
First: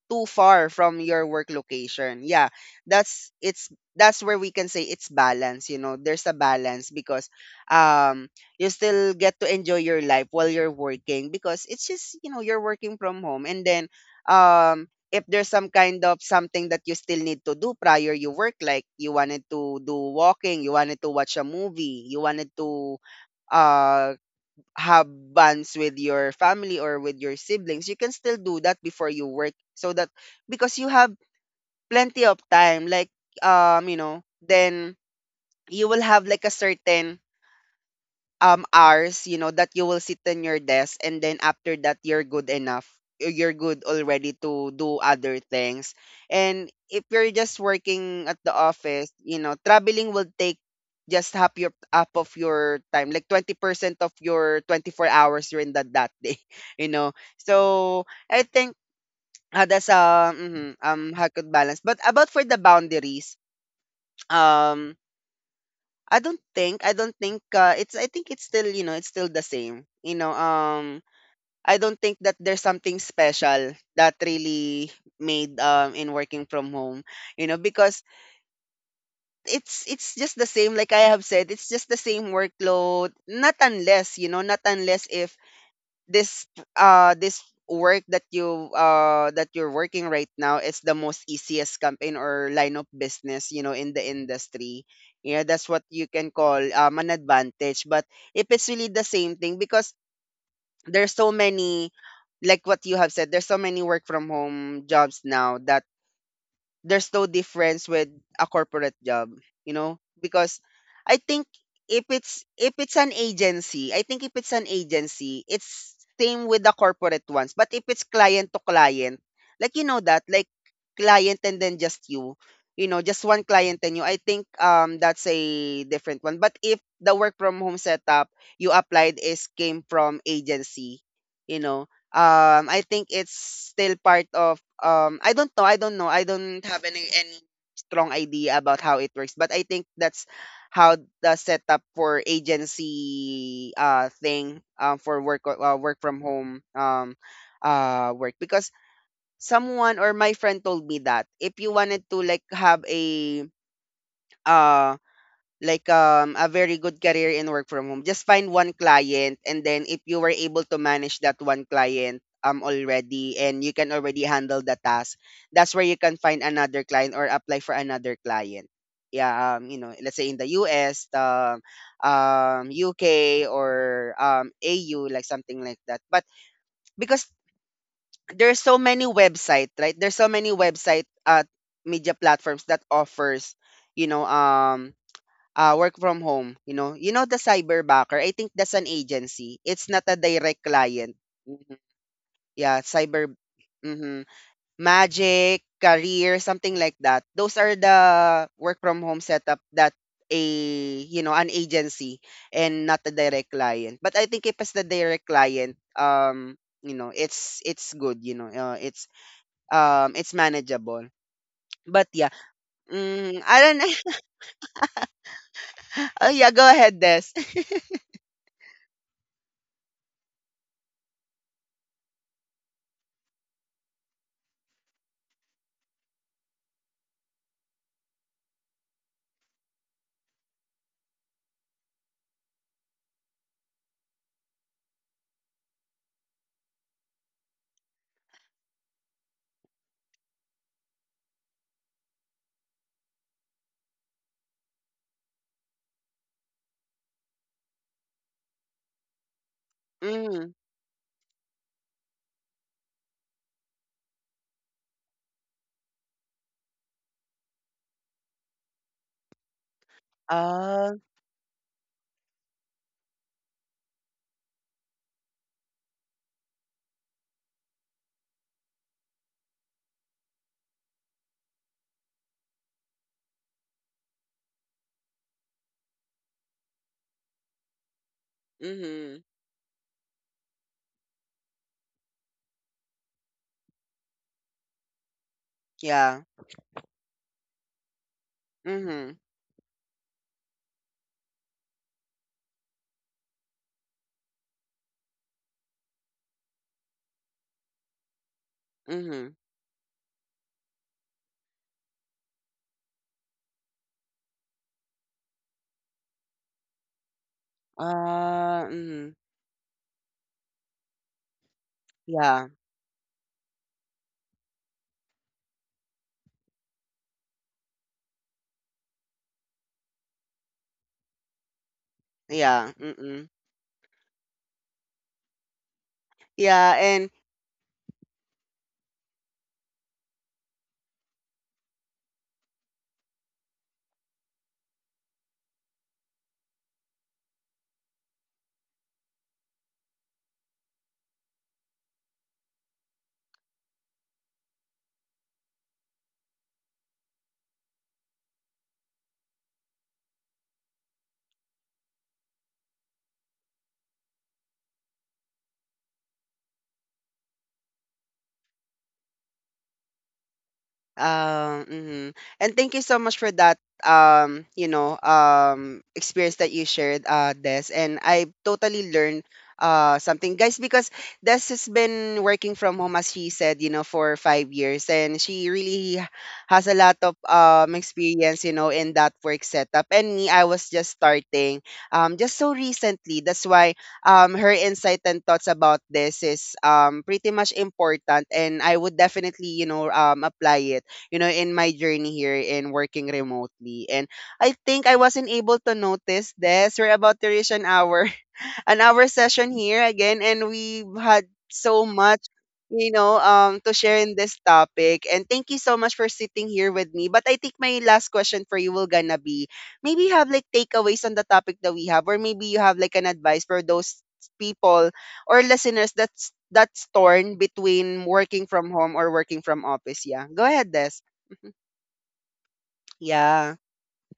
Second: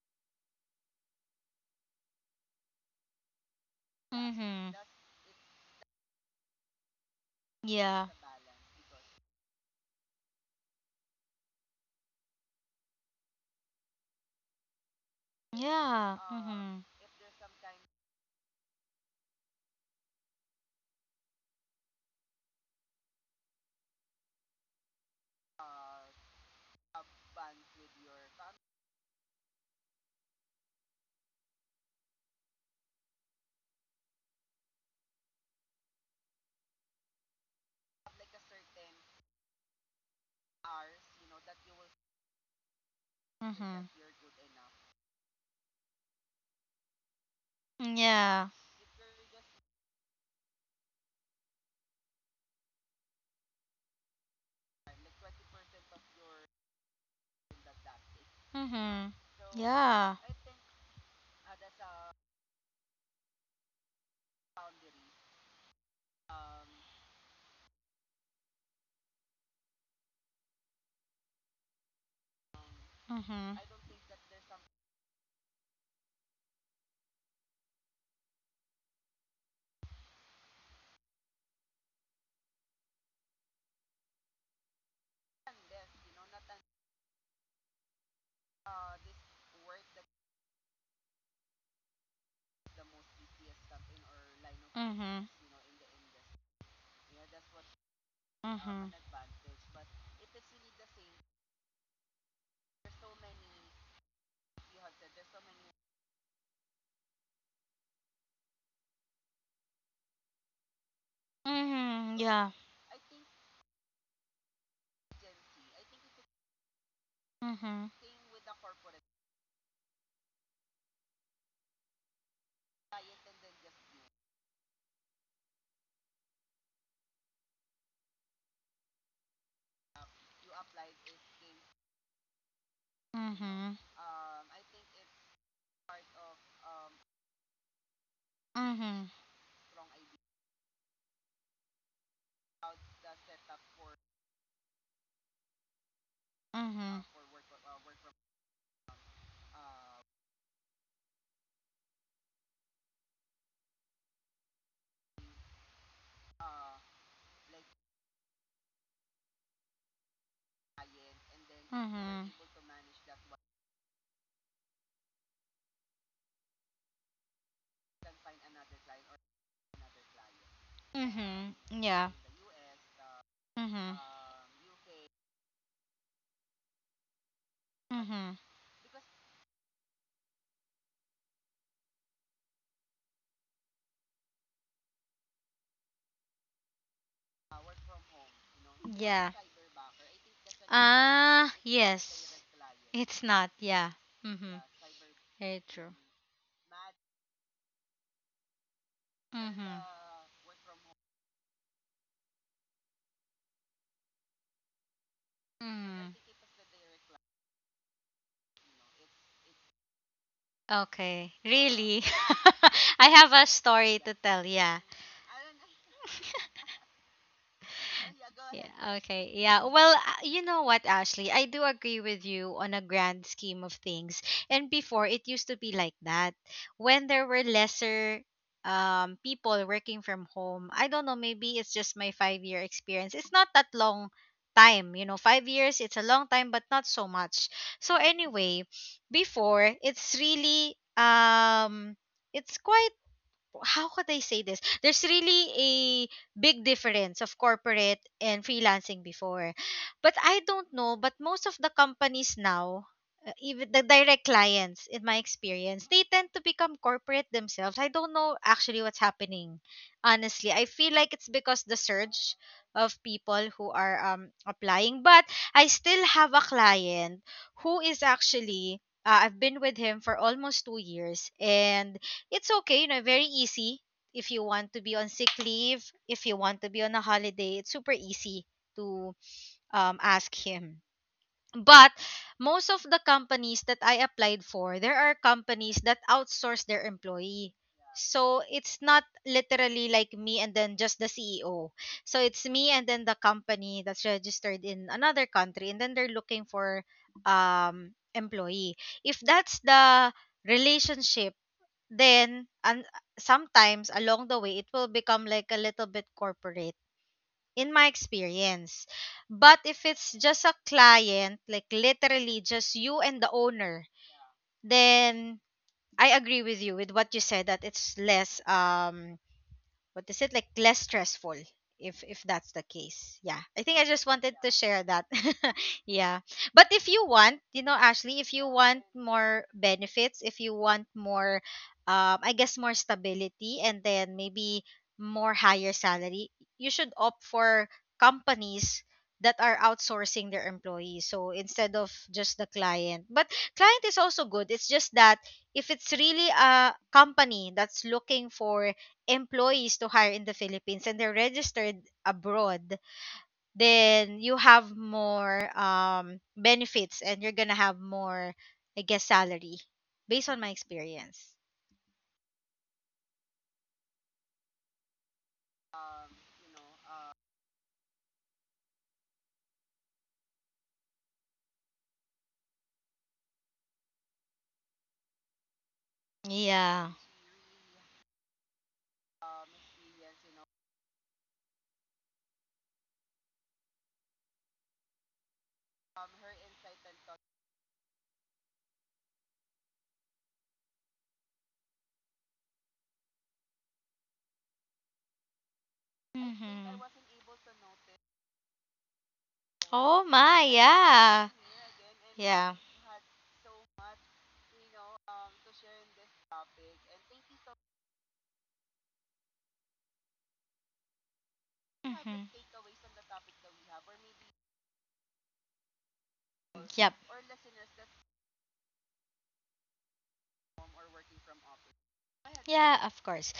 Speaker 1: too far from your work location. Yeah, that's it's that's where we can
Speaker 2: Mm-hmm.
Speaker 1: say it's balance, you know. There's a balance because
Speaker 2: Yeah.
Speaker 1: um you still get to enjoy your life while you're working, because it's just, you know, you're working from home. And then um, if there's some kind
Speaker 2: Yeah.
Speaker 1: of something
Speaker 2: Mm-hmm.
Speaker 1: that you still need to do prior you work, like you wanted to do walking, you wanted to watch a movie, you wanted to uh, have bands with your family or with your siblings, you can still do that before you work. So that because you have plenty of time, like you know, then you will have like a certain hours, you know, that you will sit in your desk, and then after that you're good enough, you're good
Speaker 2: Mm-hmm.
Speaker 1: already to do other things. And if you're just working at the
Speaker 2: Yeah.
Speaker 1: office, you know, traveling will take just half of your time, like 20% of your 24 hours you're in that that day, you know. So I think,
Speaker 2: Mm-hmm.
Speaker 1: that's
Speaker 2: Yeah.
Speaker 1: um, how could balance, but about for the boundaries, um I don't think it's I think it's still you know it's still the same, you know, I don't think that there's something
Speaker 2: Mm-hmm.
Speaker 1: special that really made in working from home, you know, because it's just the same, like I have said, it's just the same workload, not unless you know not unless if this this work that you that you're working right now is the most easiest campaign or line of business you know in the industry.
Speaker 2: Mm-hmm.
Speaker 1: Yeah, that's what you can call an advantage. But if it's really
Speaker 2: Mm-hmm.
Speaker 1: the same thing, because there's so many, like what you have said, there's so many work from home jobs now that there's no difference with a corporate job, you know? Because I think
Speaker 2: Mm-hmm. Yeah.
Speaker 1: if it's an agency, I think if it's an agency, it's same with the corporate ones. But if
Speaker 2: Mm-hmm.
Speaker 1: it's client to client, like you know that, like client and then just you, you know, just one client and you, I think that's a different one. But if the work from home setup you applied is came from agency, you know, I think it's
Speaker 2: Mm-hmm.
Speaker 1: still part of I don't know. I don't have any strong idea about how it
Speaker 2: Mm-hmm.
Speaker 1: works, but I think that's how the setup for agency thing for work work from home
Speaker 2: Mm-hmm.
Speaker 1: work. Because someone or my friend told me that if you wanted to have a um a very good career in work from home, just find one client, and then if you were able to manage that one client
Speaker 2: Mhm.
Speaker 1: already and you can already handle the task, that's where you can find another client or apply for another client. Yeah. You know, let's say in the US, the
Speaker 2: Mhm. Yeah.
Speaker 1: UK, or
Speaker 2: Mhm.
Speaker 1: AU, like something like that. But because
Speaker 2: Mhm.
Speaker 1: there's so many website, right, there's so many website, media platforms that offers, you know um ah, work from home. You know the cyberbacker? I think that's an
Speaker 2: Yeah.
Speaker 1: agency. It's not a direct client.
Speaker 2: Ah,
Speaker 1: Mhm.
Speaker 2: yes.
Speaker 1: Yeah, cyber
Speaker 2: It's not. Yeah.
Speaker 1: mhm.
Speaker 2: Mhm.
Speaker 1: Magic,
Speaker 2: Very true.
Speaker 1: career, something like that. Those are the work from home setup that
Speaker 2: Mhm.
Speaker 1: a, you know, an agency and not a direct client. But I think if it's the direct client,
Speaker 2: Mhm.
Speaker 1: you know, it's good, you know. It's it's manageable.
Speaker 2: Okay.
Speaker 1: But
Speaker 2: Really?
Speaker 1: yeah,
Speaker 2: I
Speaker 1: I
Speaker 2: have a
Speaker 1: don't know.
Speaker 2: story to tell. Yeah.
Speaker 1: Oh yeah, go ahead, Des.
Speaker 2: Yeah, okay. Yeah. Well, you know what, Ashley? I do agree with you on a grand scheme of things. And before, it used to be like that. When there were lesser people working from home, I don't know, maybe it's just my 5-year experience. It's not that long time, you know. 5 years, it's a long time but not so much. So anyway, before, it's really it's quite, how could I say this? There's really a big difference of corporate and freelancing before. But I don't know, but most of the companies now, even the direct clients in my experience, they tend to become corporate themselves. I don't know actually what's happening. Honestly, I feel like it's
Speaker 1: Mm.
Speaker 2: because the surge of people who are applying, but I still have a client who is actually I've been with him for almost 2 years, and it's okay, you know, very easy. If you want to be on sick leave, if you want to be on a holiday, it's super easy to
Speaker 1: Mhm.
Speaker 2: ask him. But most of the companies that I applied for, there are companies that outsource
Speaker 1: Yeah.
Speaker 2: their employee. So it's not
Speaker 1: Mhm.
Speaker 2: literally like me and then just the CEO. So it's me and then the company that's registered in another country, and then they're looking for employee. If that's
Speaker 1: Mhm.
Speaker 2: the relationship, then, and sometimes along the way it will become like a little bit corporate, in my experience.
Speaker 1: Mhm.
Speaker 2: But if it's just a client, like literally just
Speaker 1: Yeah.
Speaker 2: you and the owner, then I agree with you with what you said, that it's less what is it, like less stressful if that's the
Speaker 1: Yeah.
Speaker 2: case.
Speaker 1: Mm-mm.
Speaker 2: Yeah. I think I just wanted to share that. Yeah.
Speaker 1: Yeah,
Speaker 2: But if
Speaker 1: and
Speaker 2: you want, you know, Ashley, if you want more benefits, if you want more, I guess more stability, and then maybe more higher salary, you should opt for companies that are outsourcing their employees. So instead of just the client. But client is also good. It's just that if it's really a company that's looking for employees to hire in the Philippines and they're registered abroad, then you have more benefits, and you're gonna have more, I guess, salary, based on my experience.
Speaker 1: um, mhm. And thank you so much for that you know, experience that you shared, Des. And I totally learned something. Guys, because Des has been working from home, as she said, you know, for 5 years, and she really has a lot of
Speaker 2: Yeah.
Speaker 1: experience, you know, in that work setup. And me, I was just starting just so recently. That's why her insight and thoughts about this is pretty much important, and I would definitely, you know, apply it, you know, in my journey here in working remotely. And I think I wasn't able to notice this. We're about
Speaker 2: Hmm.
Speaker 1: to reach an hour session here again, and
Speaker 2: Oh
Speaker 1: we
Speaker 2: my,
Speaker 1: had
Speaker 2: yeah.
Speaker 1: so much, you
Speaker 2: Yeah.
Speaker 1: know, to share in this topic. And thank you so much for sitting here with me, but I think my last question for you will gonna be, maybe you have like takeaways on the topic that we have, or maybe you have
Speaker 2: Mm-hmm.
Speaker 1: like an advice for those people or listeners that's torn
Speaker 2: Yep.
Speaker 1: between working from home or working from office. Yeah, go ahead, Des. Yeah.
Speaker 2: Yeah, of course.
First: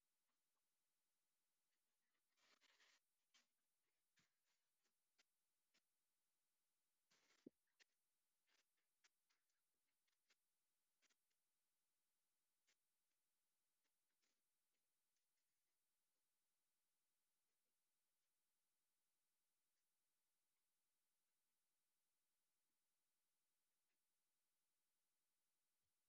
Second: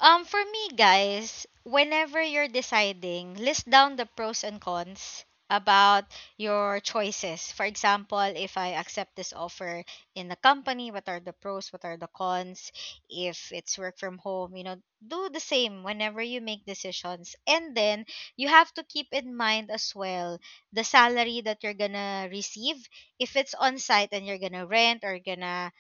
Speaker 2: For me, guys, whenever you're deciding, list down the pros and cons about your choices. For example, if I accept this offer in the company, what are the pros, what are the cons? If it's work from home, you know, do the same whenever you make decisions. And then you have to keep in mind as well the salary that you're gonna receive. If it's on site and you're gonna rent or gonna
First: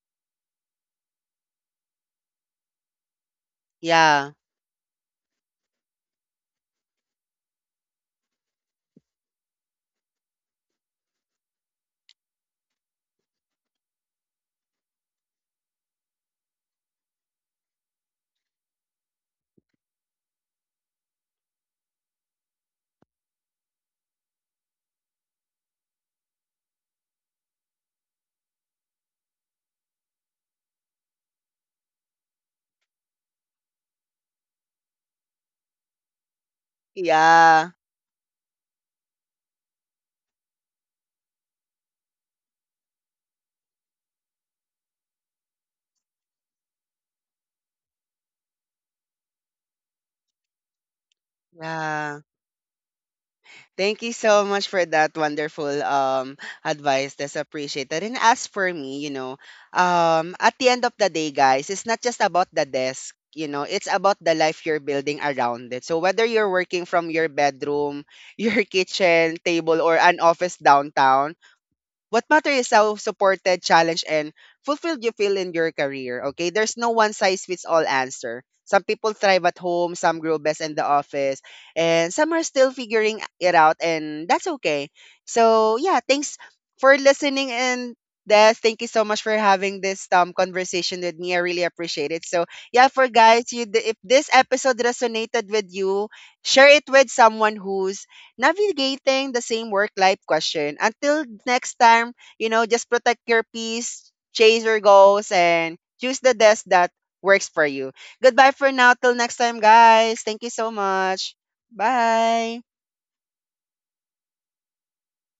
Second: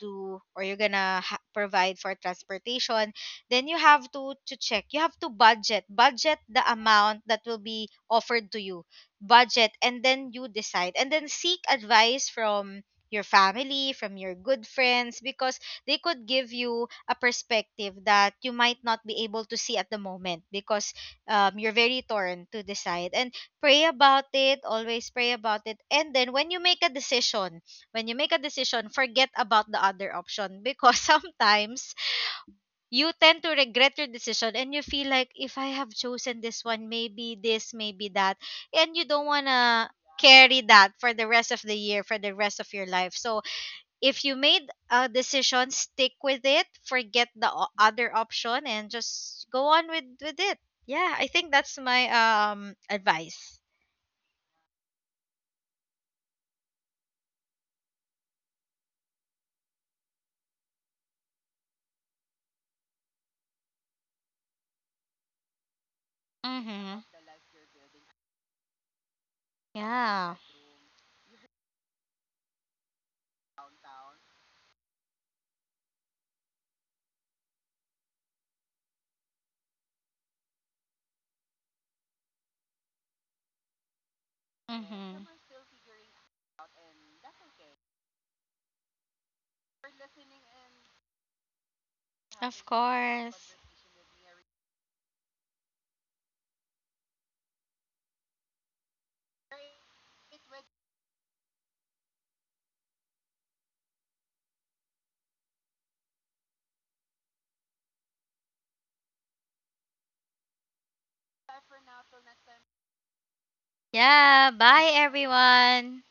Speaker 2: do, or you're gonna provide for transportation, then you have
Speaker 1: Yeah.
Speaker 2: to check, you have to budget, the amount that will be offered to you. Budget, and then you decide, and then seek advice from your family, from your good friends, because they could give you a perspective that you might not be able to see at the moment because you're very torn to decide. And pray about it, always pray about it. And then when you make a decision, forget about the other option, because sometimes you tend to regret your decision and you feel like if I have chosen this one, maybe this,
Speaker 1: Yeah.
Speaker 2: maybe that, and you don't want to carry that for the rest of the year, for the rest of your life. So if you made a decision, stick with it, forget the other option, and just go on with it. Yeah, I think that's my
Speaker 1: Yeah.
Speaker 2: advice.
Speaker 1: Thank you so much for that wonderful advice. That's appreciated. And as for me, you know, at the end of the day, guys, it's not just about the desk, you know, it's about the life you're building around it. So whether you're
Speaker 2: Mm-hmm.
Speaker 1: working from your bedroom, your kitchen table,
Speaker 2: Yeah.
Speaker 1: or an office downtown, what matters is how supported, challenged, and fulfilled you feel in your career. Okay, there's no one size fits all answer. Some people thrive at home, some grow best in the office, and some are still figuring it out, and that's
Speaker 2: Mm-hmm.
Speaker 1: okay. So yeah, thanks for listening. And Des, thank you so much for having this conversation with me. I really
Speaker 2: Of
Speaker 1: appreciate it. So yeah,
Speaker 2: course.
Speaker 1: for guys, you if this episode resonated with you, share it with someone who's navigating the same work life question. Until next time, you know, just protect your peace, chase your goals, and choose the desk that works for you. Goodbye for now. Till next time, guys. Thank you so much. Bye.
Speaker 2: Yeah, bye everyone.